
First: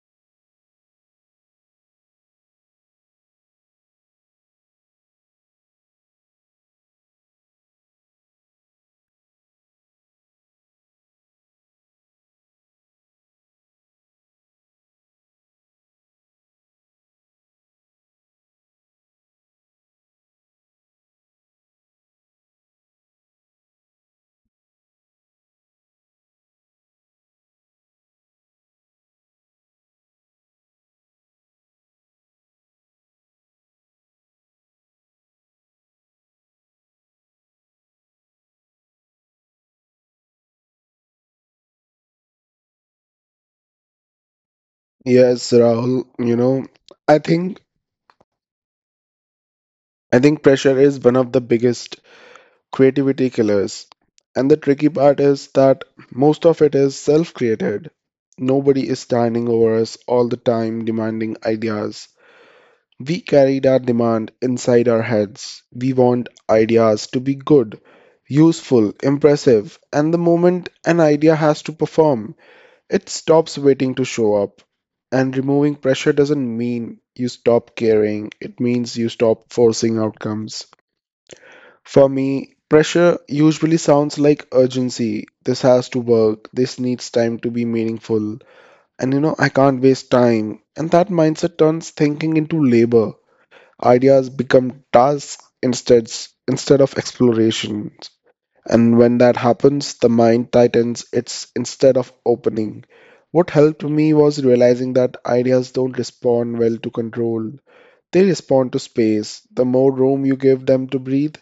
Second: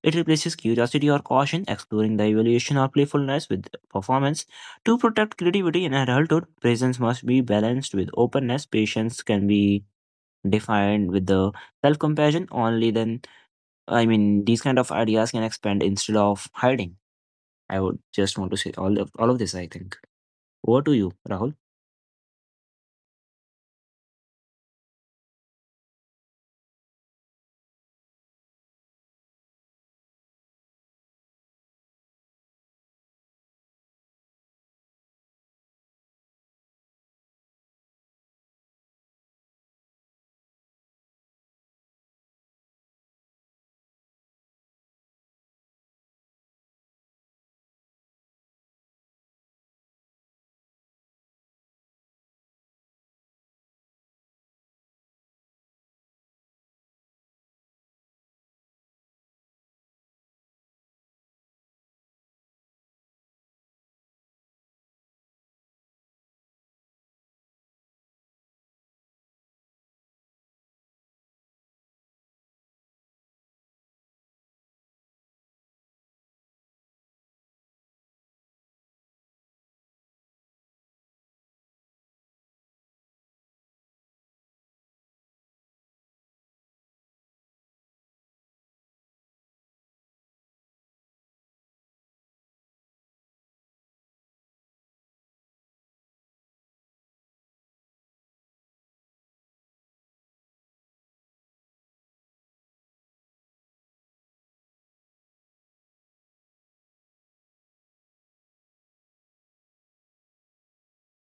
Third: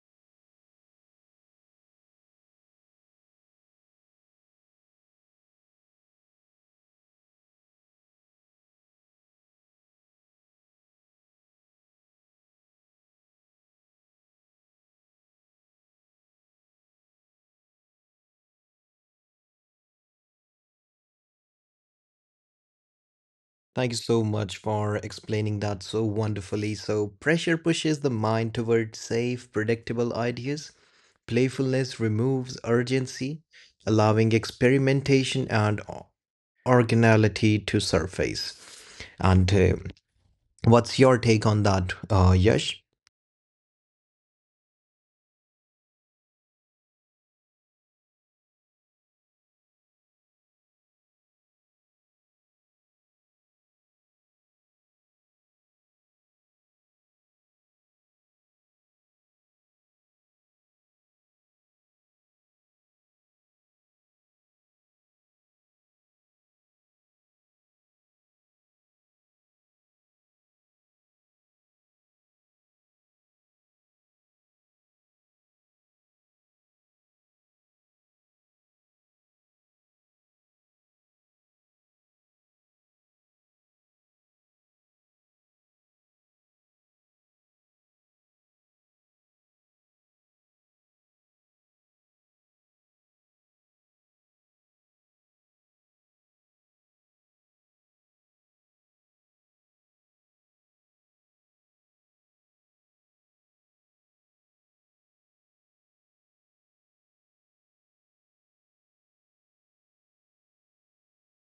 [SPEAKER 3] It replaces curiosity or caution, exploring the evaluation or playfulness with performance. To protect creativity in adulthood, presence must be balanced with openness. Patience can be defined with the self-compassion. Only then, I mean, these kind of ideas can expand instead of hiding. I would just want to say all of this, I think. Over to you, Rahul.
[SPEAKER 1] Thank you so much for explaining that so wonderfully. So, pressure pushes the mind toward safe, predictable ideas. Playfulness removes urgency, allowing experimentation and originality to surface. And what's your take on that, Yash?
[SPEAKER 2] Yes, Rahul, you know, I think I think pressure is one of the biggest creativity killers. And the tricky part is that most of it is self created. Nobody is standing over us all the time demanding ideas. We carried our demand inside our heads. We want ideas to be good, useful, impressive, and the moment an idea has to perform, it stops waiting to show up. And removing pressure doesn't mean you stop caring, it means you stop forcing outcomes. For me, pressure usually sounds like urgency. This has to work. This needs time to be meaningful. And you know, I can't waste time. And that mindset turns thinking into labor. Ideas become tasks instead of explorations. And when that happens, the mind tightens its instead of opening. What helped me was realizing that ideas don't respond well to control. They respond to space. The more room you give them to breathe,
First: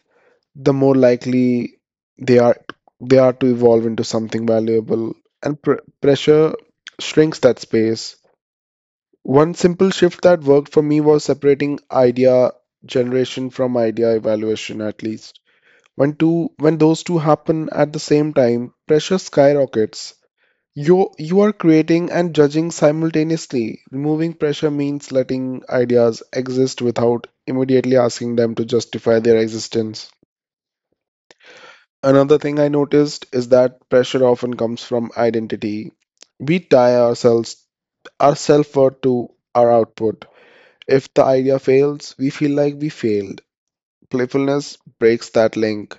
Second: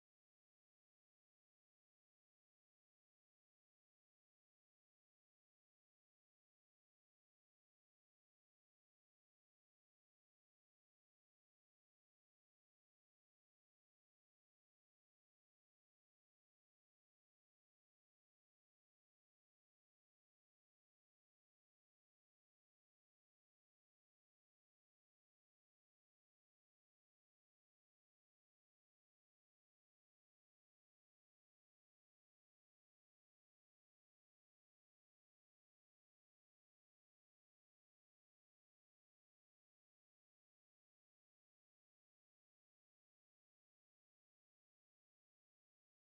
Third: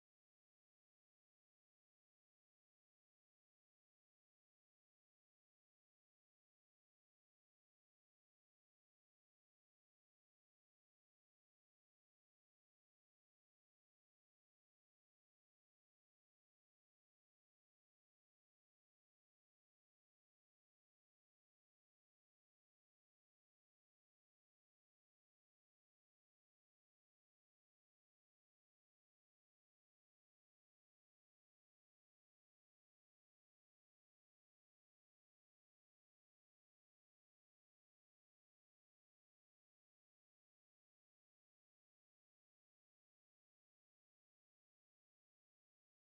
[SPEAKER 2] the more likely they are they are to evolve into something valuable, and pressure shrinks that space. One simple shift that worked for me was separating idea generation from idea evaluation, at least when those two happen at the same time. Pressure skyrockets. You are creating and judging simultaneously. Removing pressure means letting ideas exist without immediately asking them to justify their existence. Another thing I noticed is that pressure often comes from identity. We tie ourselves our self-worth to our output. If the idea fails, we feel like we failed. Playfulness breaks that link.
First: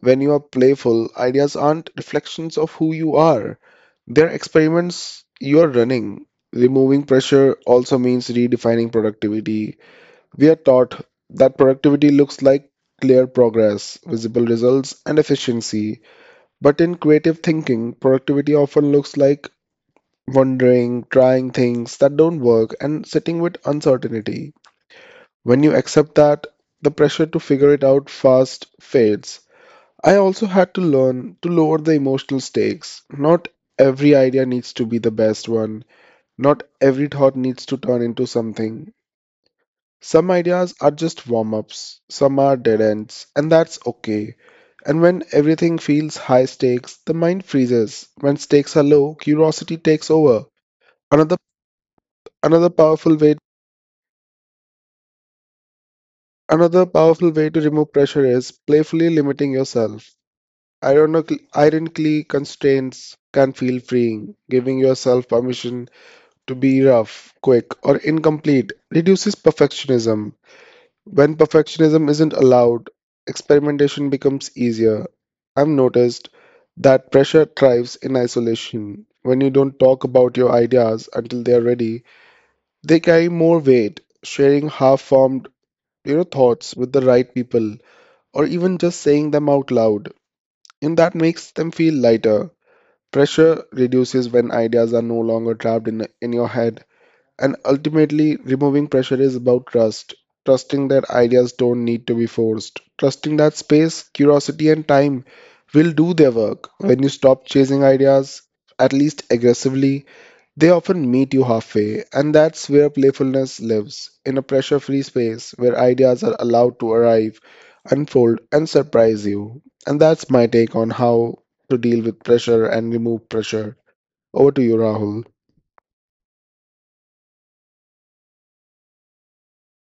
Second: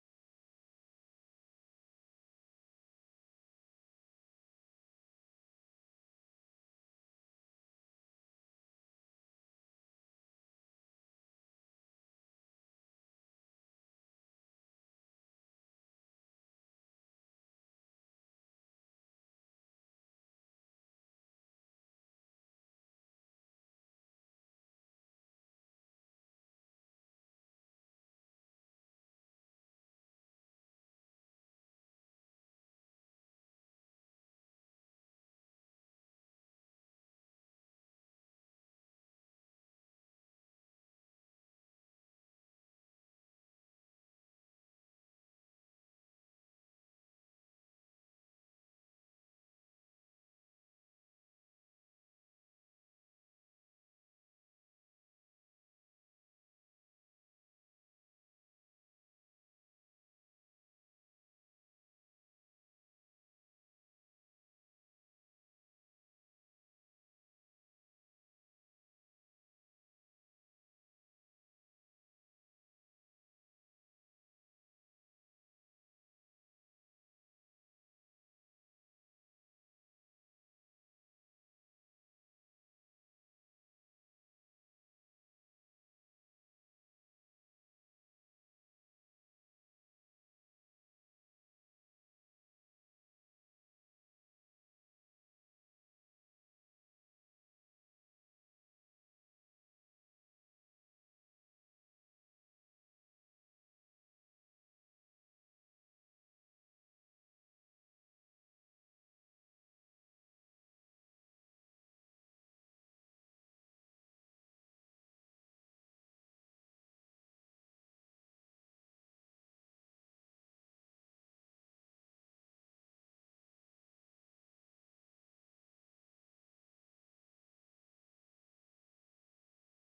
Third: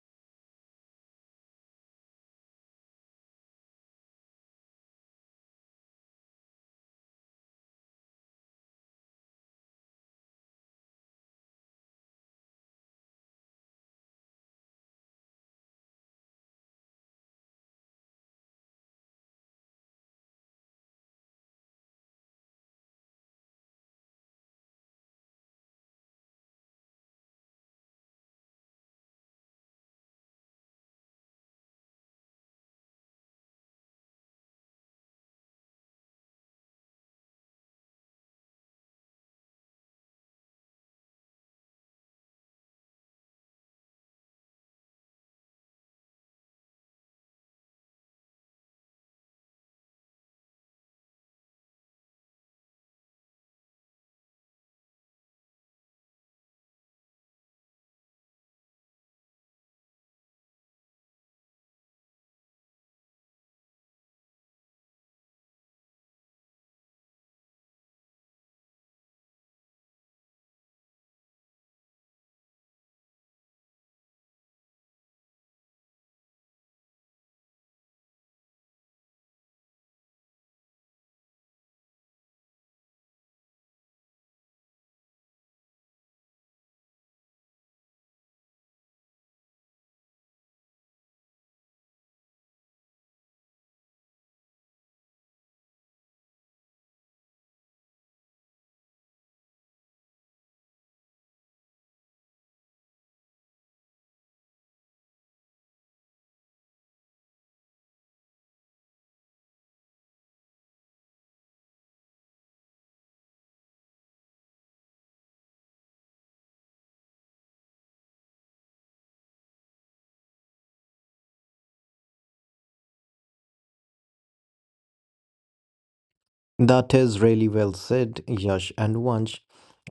[SPEAKER 2] When you are playful, ideas aren't reflections of who you are. They're experiments you are running. Removing pressure also means redefining productivity. We are taught that productivity looks like clear progress, visible results, and efficiency. But in creative thinking, productivity often looks like wondering, trying things that don't work, and sitting with uncertainty. When you accept that, the pressure to figure it out fast fades. I also had to learn to lower the emotional stakes. Not every idea needs to be the best one, not every thought needs to turn into something. Some ideas are just warm ups, some are dead ends, and that's okay. And when everything feels high stakes, the mind freezes. When stakes are low, curiosity takes over. Another another powerful way another powerful way to remove pressure is playfully limiting yourself. Ironically, constraints can feel freeing. Giving yourself permission to be rough, quick, or incomplete reduces perfectionism. When perfectionism isn't allowed, experimentation becomes easier. I've noticed that pressure thrives in isolation. When you don't talk about your ideas until they are ready, they carry more weight. Sharing half-formed, thoughts with the right people, or even just saying them out loud, and that makes them feel lighter. Pressure reduces when ideas are no longer trapped in your head. And ultimately, removing pressure is about trust. Trusting that ideas don't need to be forced. Trusting that space, curiosity, and time will do their work. When you stop chasing ideas, at least aggressively, they often meet you halfway. And that's where playfulness lives, in a pressure free space where ideas are allowed to arrive, unfold, and surprise you. And that's my take on how to deal with pressure and remove pressure. Over to you, Rahul.
[SPEAKER 1] That is really well said, Yash and Vansh.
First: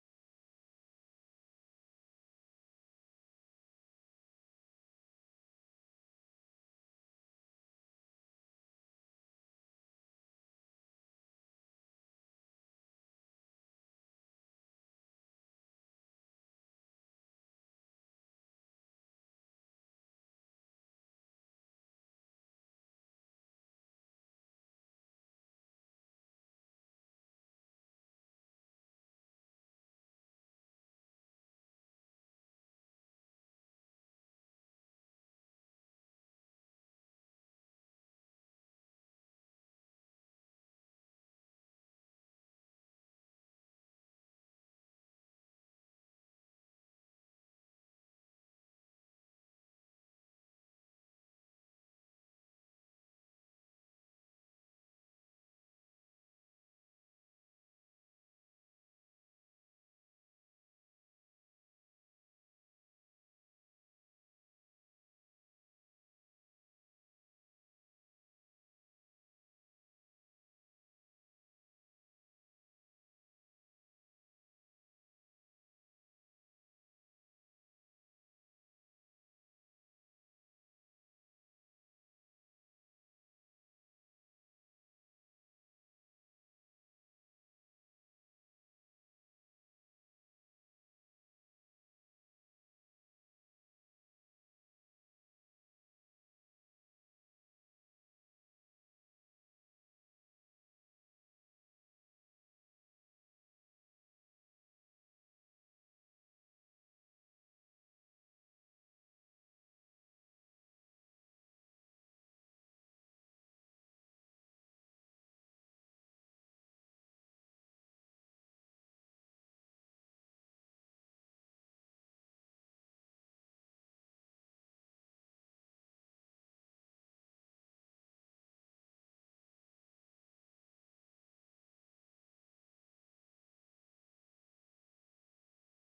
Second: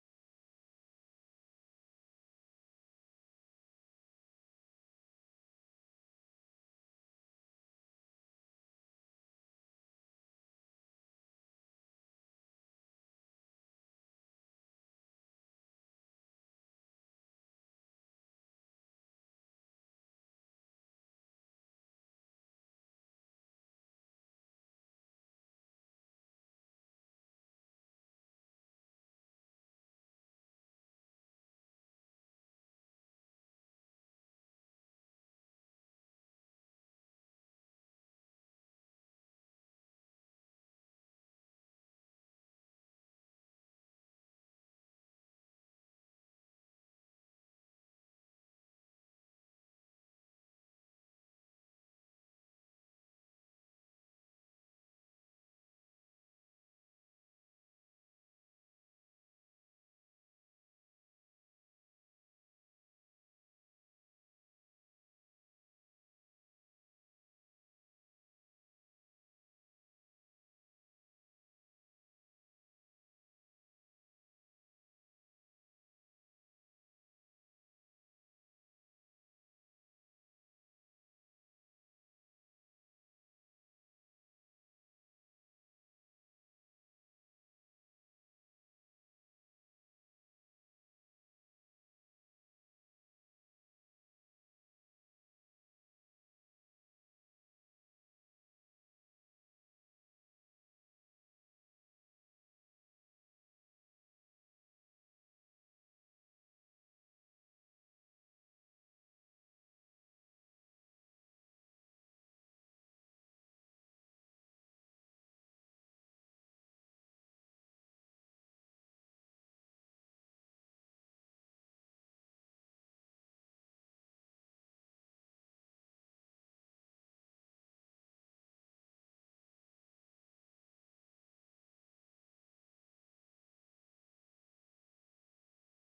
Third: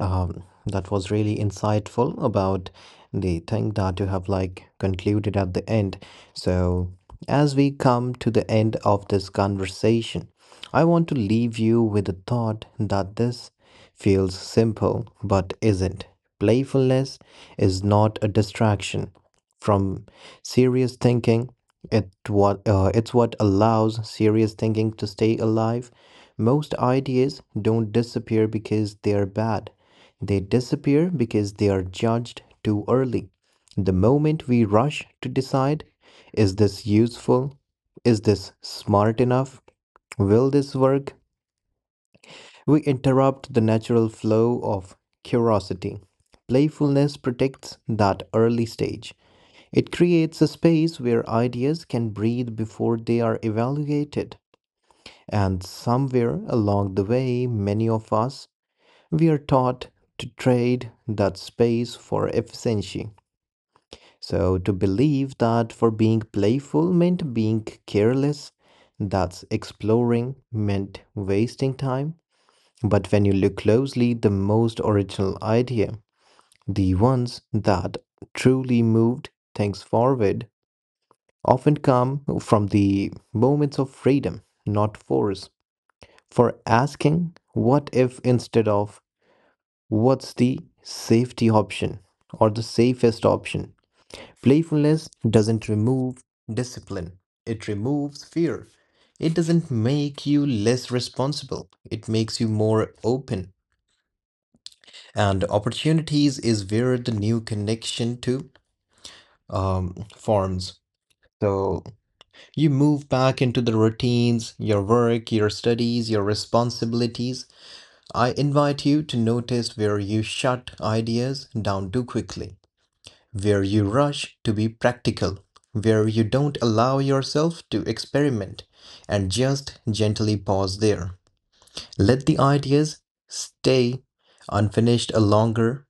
[SPEAKER 1] That was really insightful about the thing that you have like concluded at the end. So, as we come to the end of this conversation, I want to leave you with the thought that this feels simple but isn't. Playfulness is not a distraction from serious thinking, it's what allows serious thinking to stay alive. Most ideas don't disappear because they are bad. They disappear because they are judged too early. The moment we rush to decide, is this useful? Is this smart enough? Will this work? We interrupt the natural flow of curiosity. Playfulness protects that early stage. It creates a space where ideas can breathe before they are evaluated. And somewhere along the way, many of us, we are taught to trade that space for efficiency. So, to believe that for being playful meant being careless, that's exploring meant wasting time, but when you look closely, the most original idea, the ones that truly moved things forward, often come from the moments of freedom, not force. For asking, what if instead of what's the safety option or the safest option? Playfulness doesn't remove discipline, it removes fear. It doesn't make you less responsible, it makes you more open and opportunities is where the new connection to forms. So you move back into the routines, your work, your studies, your responsibilities. I invite you to notice where you shut ideas down too quickly, where you rush to be practical, where you don't allow yourself to experiment, and just gently pause there. Let the ideas stay unfinished a longer.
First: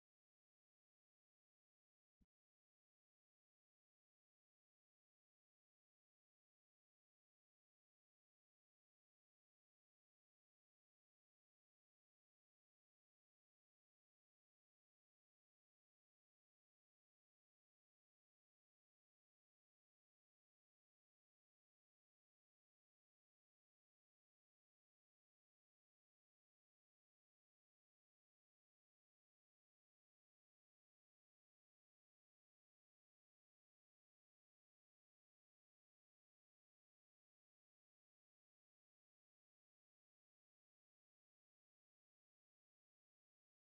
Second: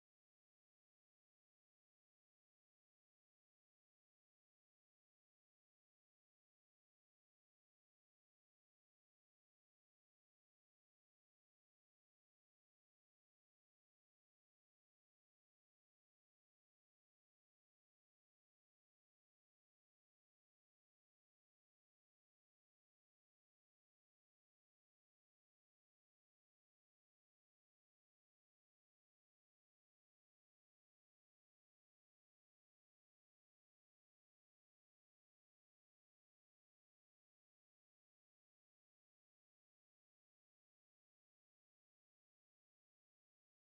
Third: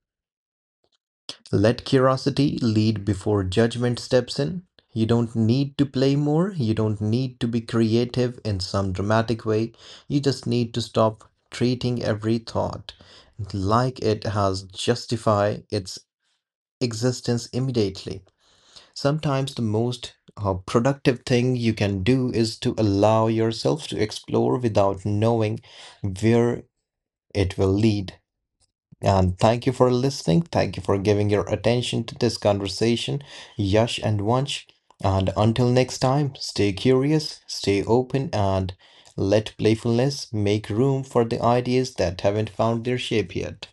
[SPEAKER 1] Let curiosity lead before judgment steps in. You don't need to play more. You don't need to be creative in some dramatic way. You just need to stop treating every thought like it has justify its existence immediately. Sometimes the most productive thing you can do is to allow yourself to explore without knowing where it will lead. And thank you for listening. Thank you for giving your attention to this conversation, Yash and Vansh. And until next time, stay curious, stay open, and let playfulness make room for the ideas that haven't found their shape yet.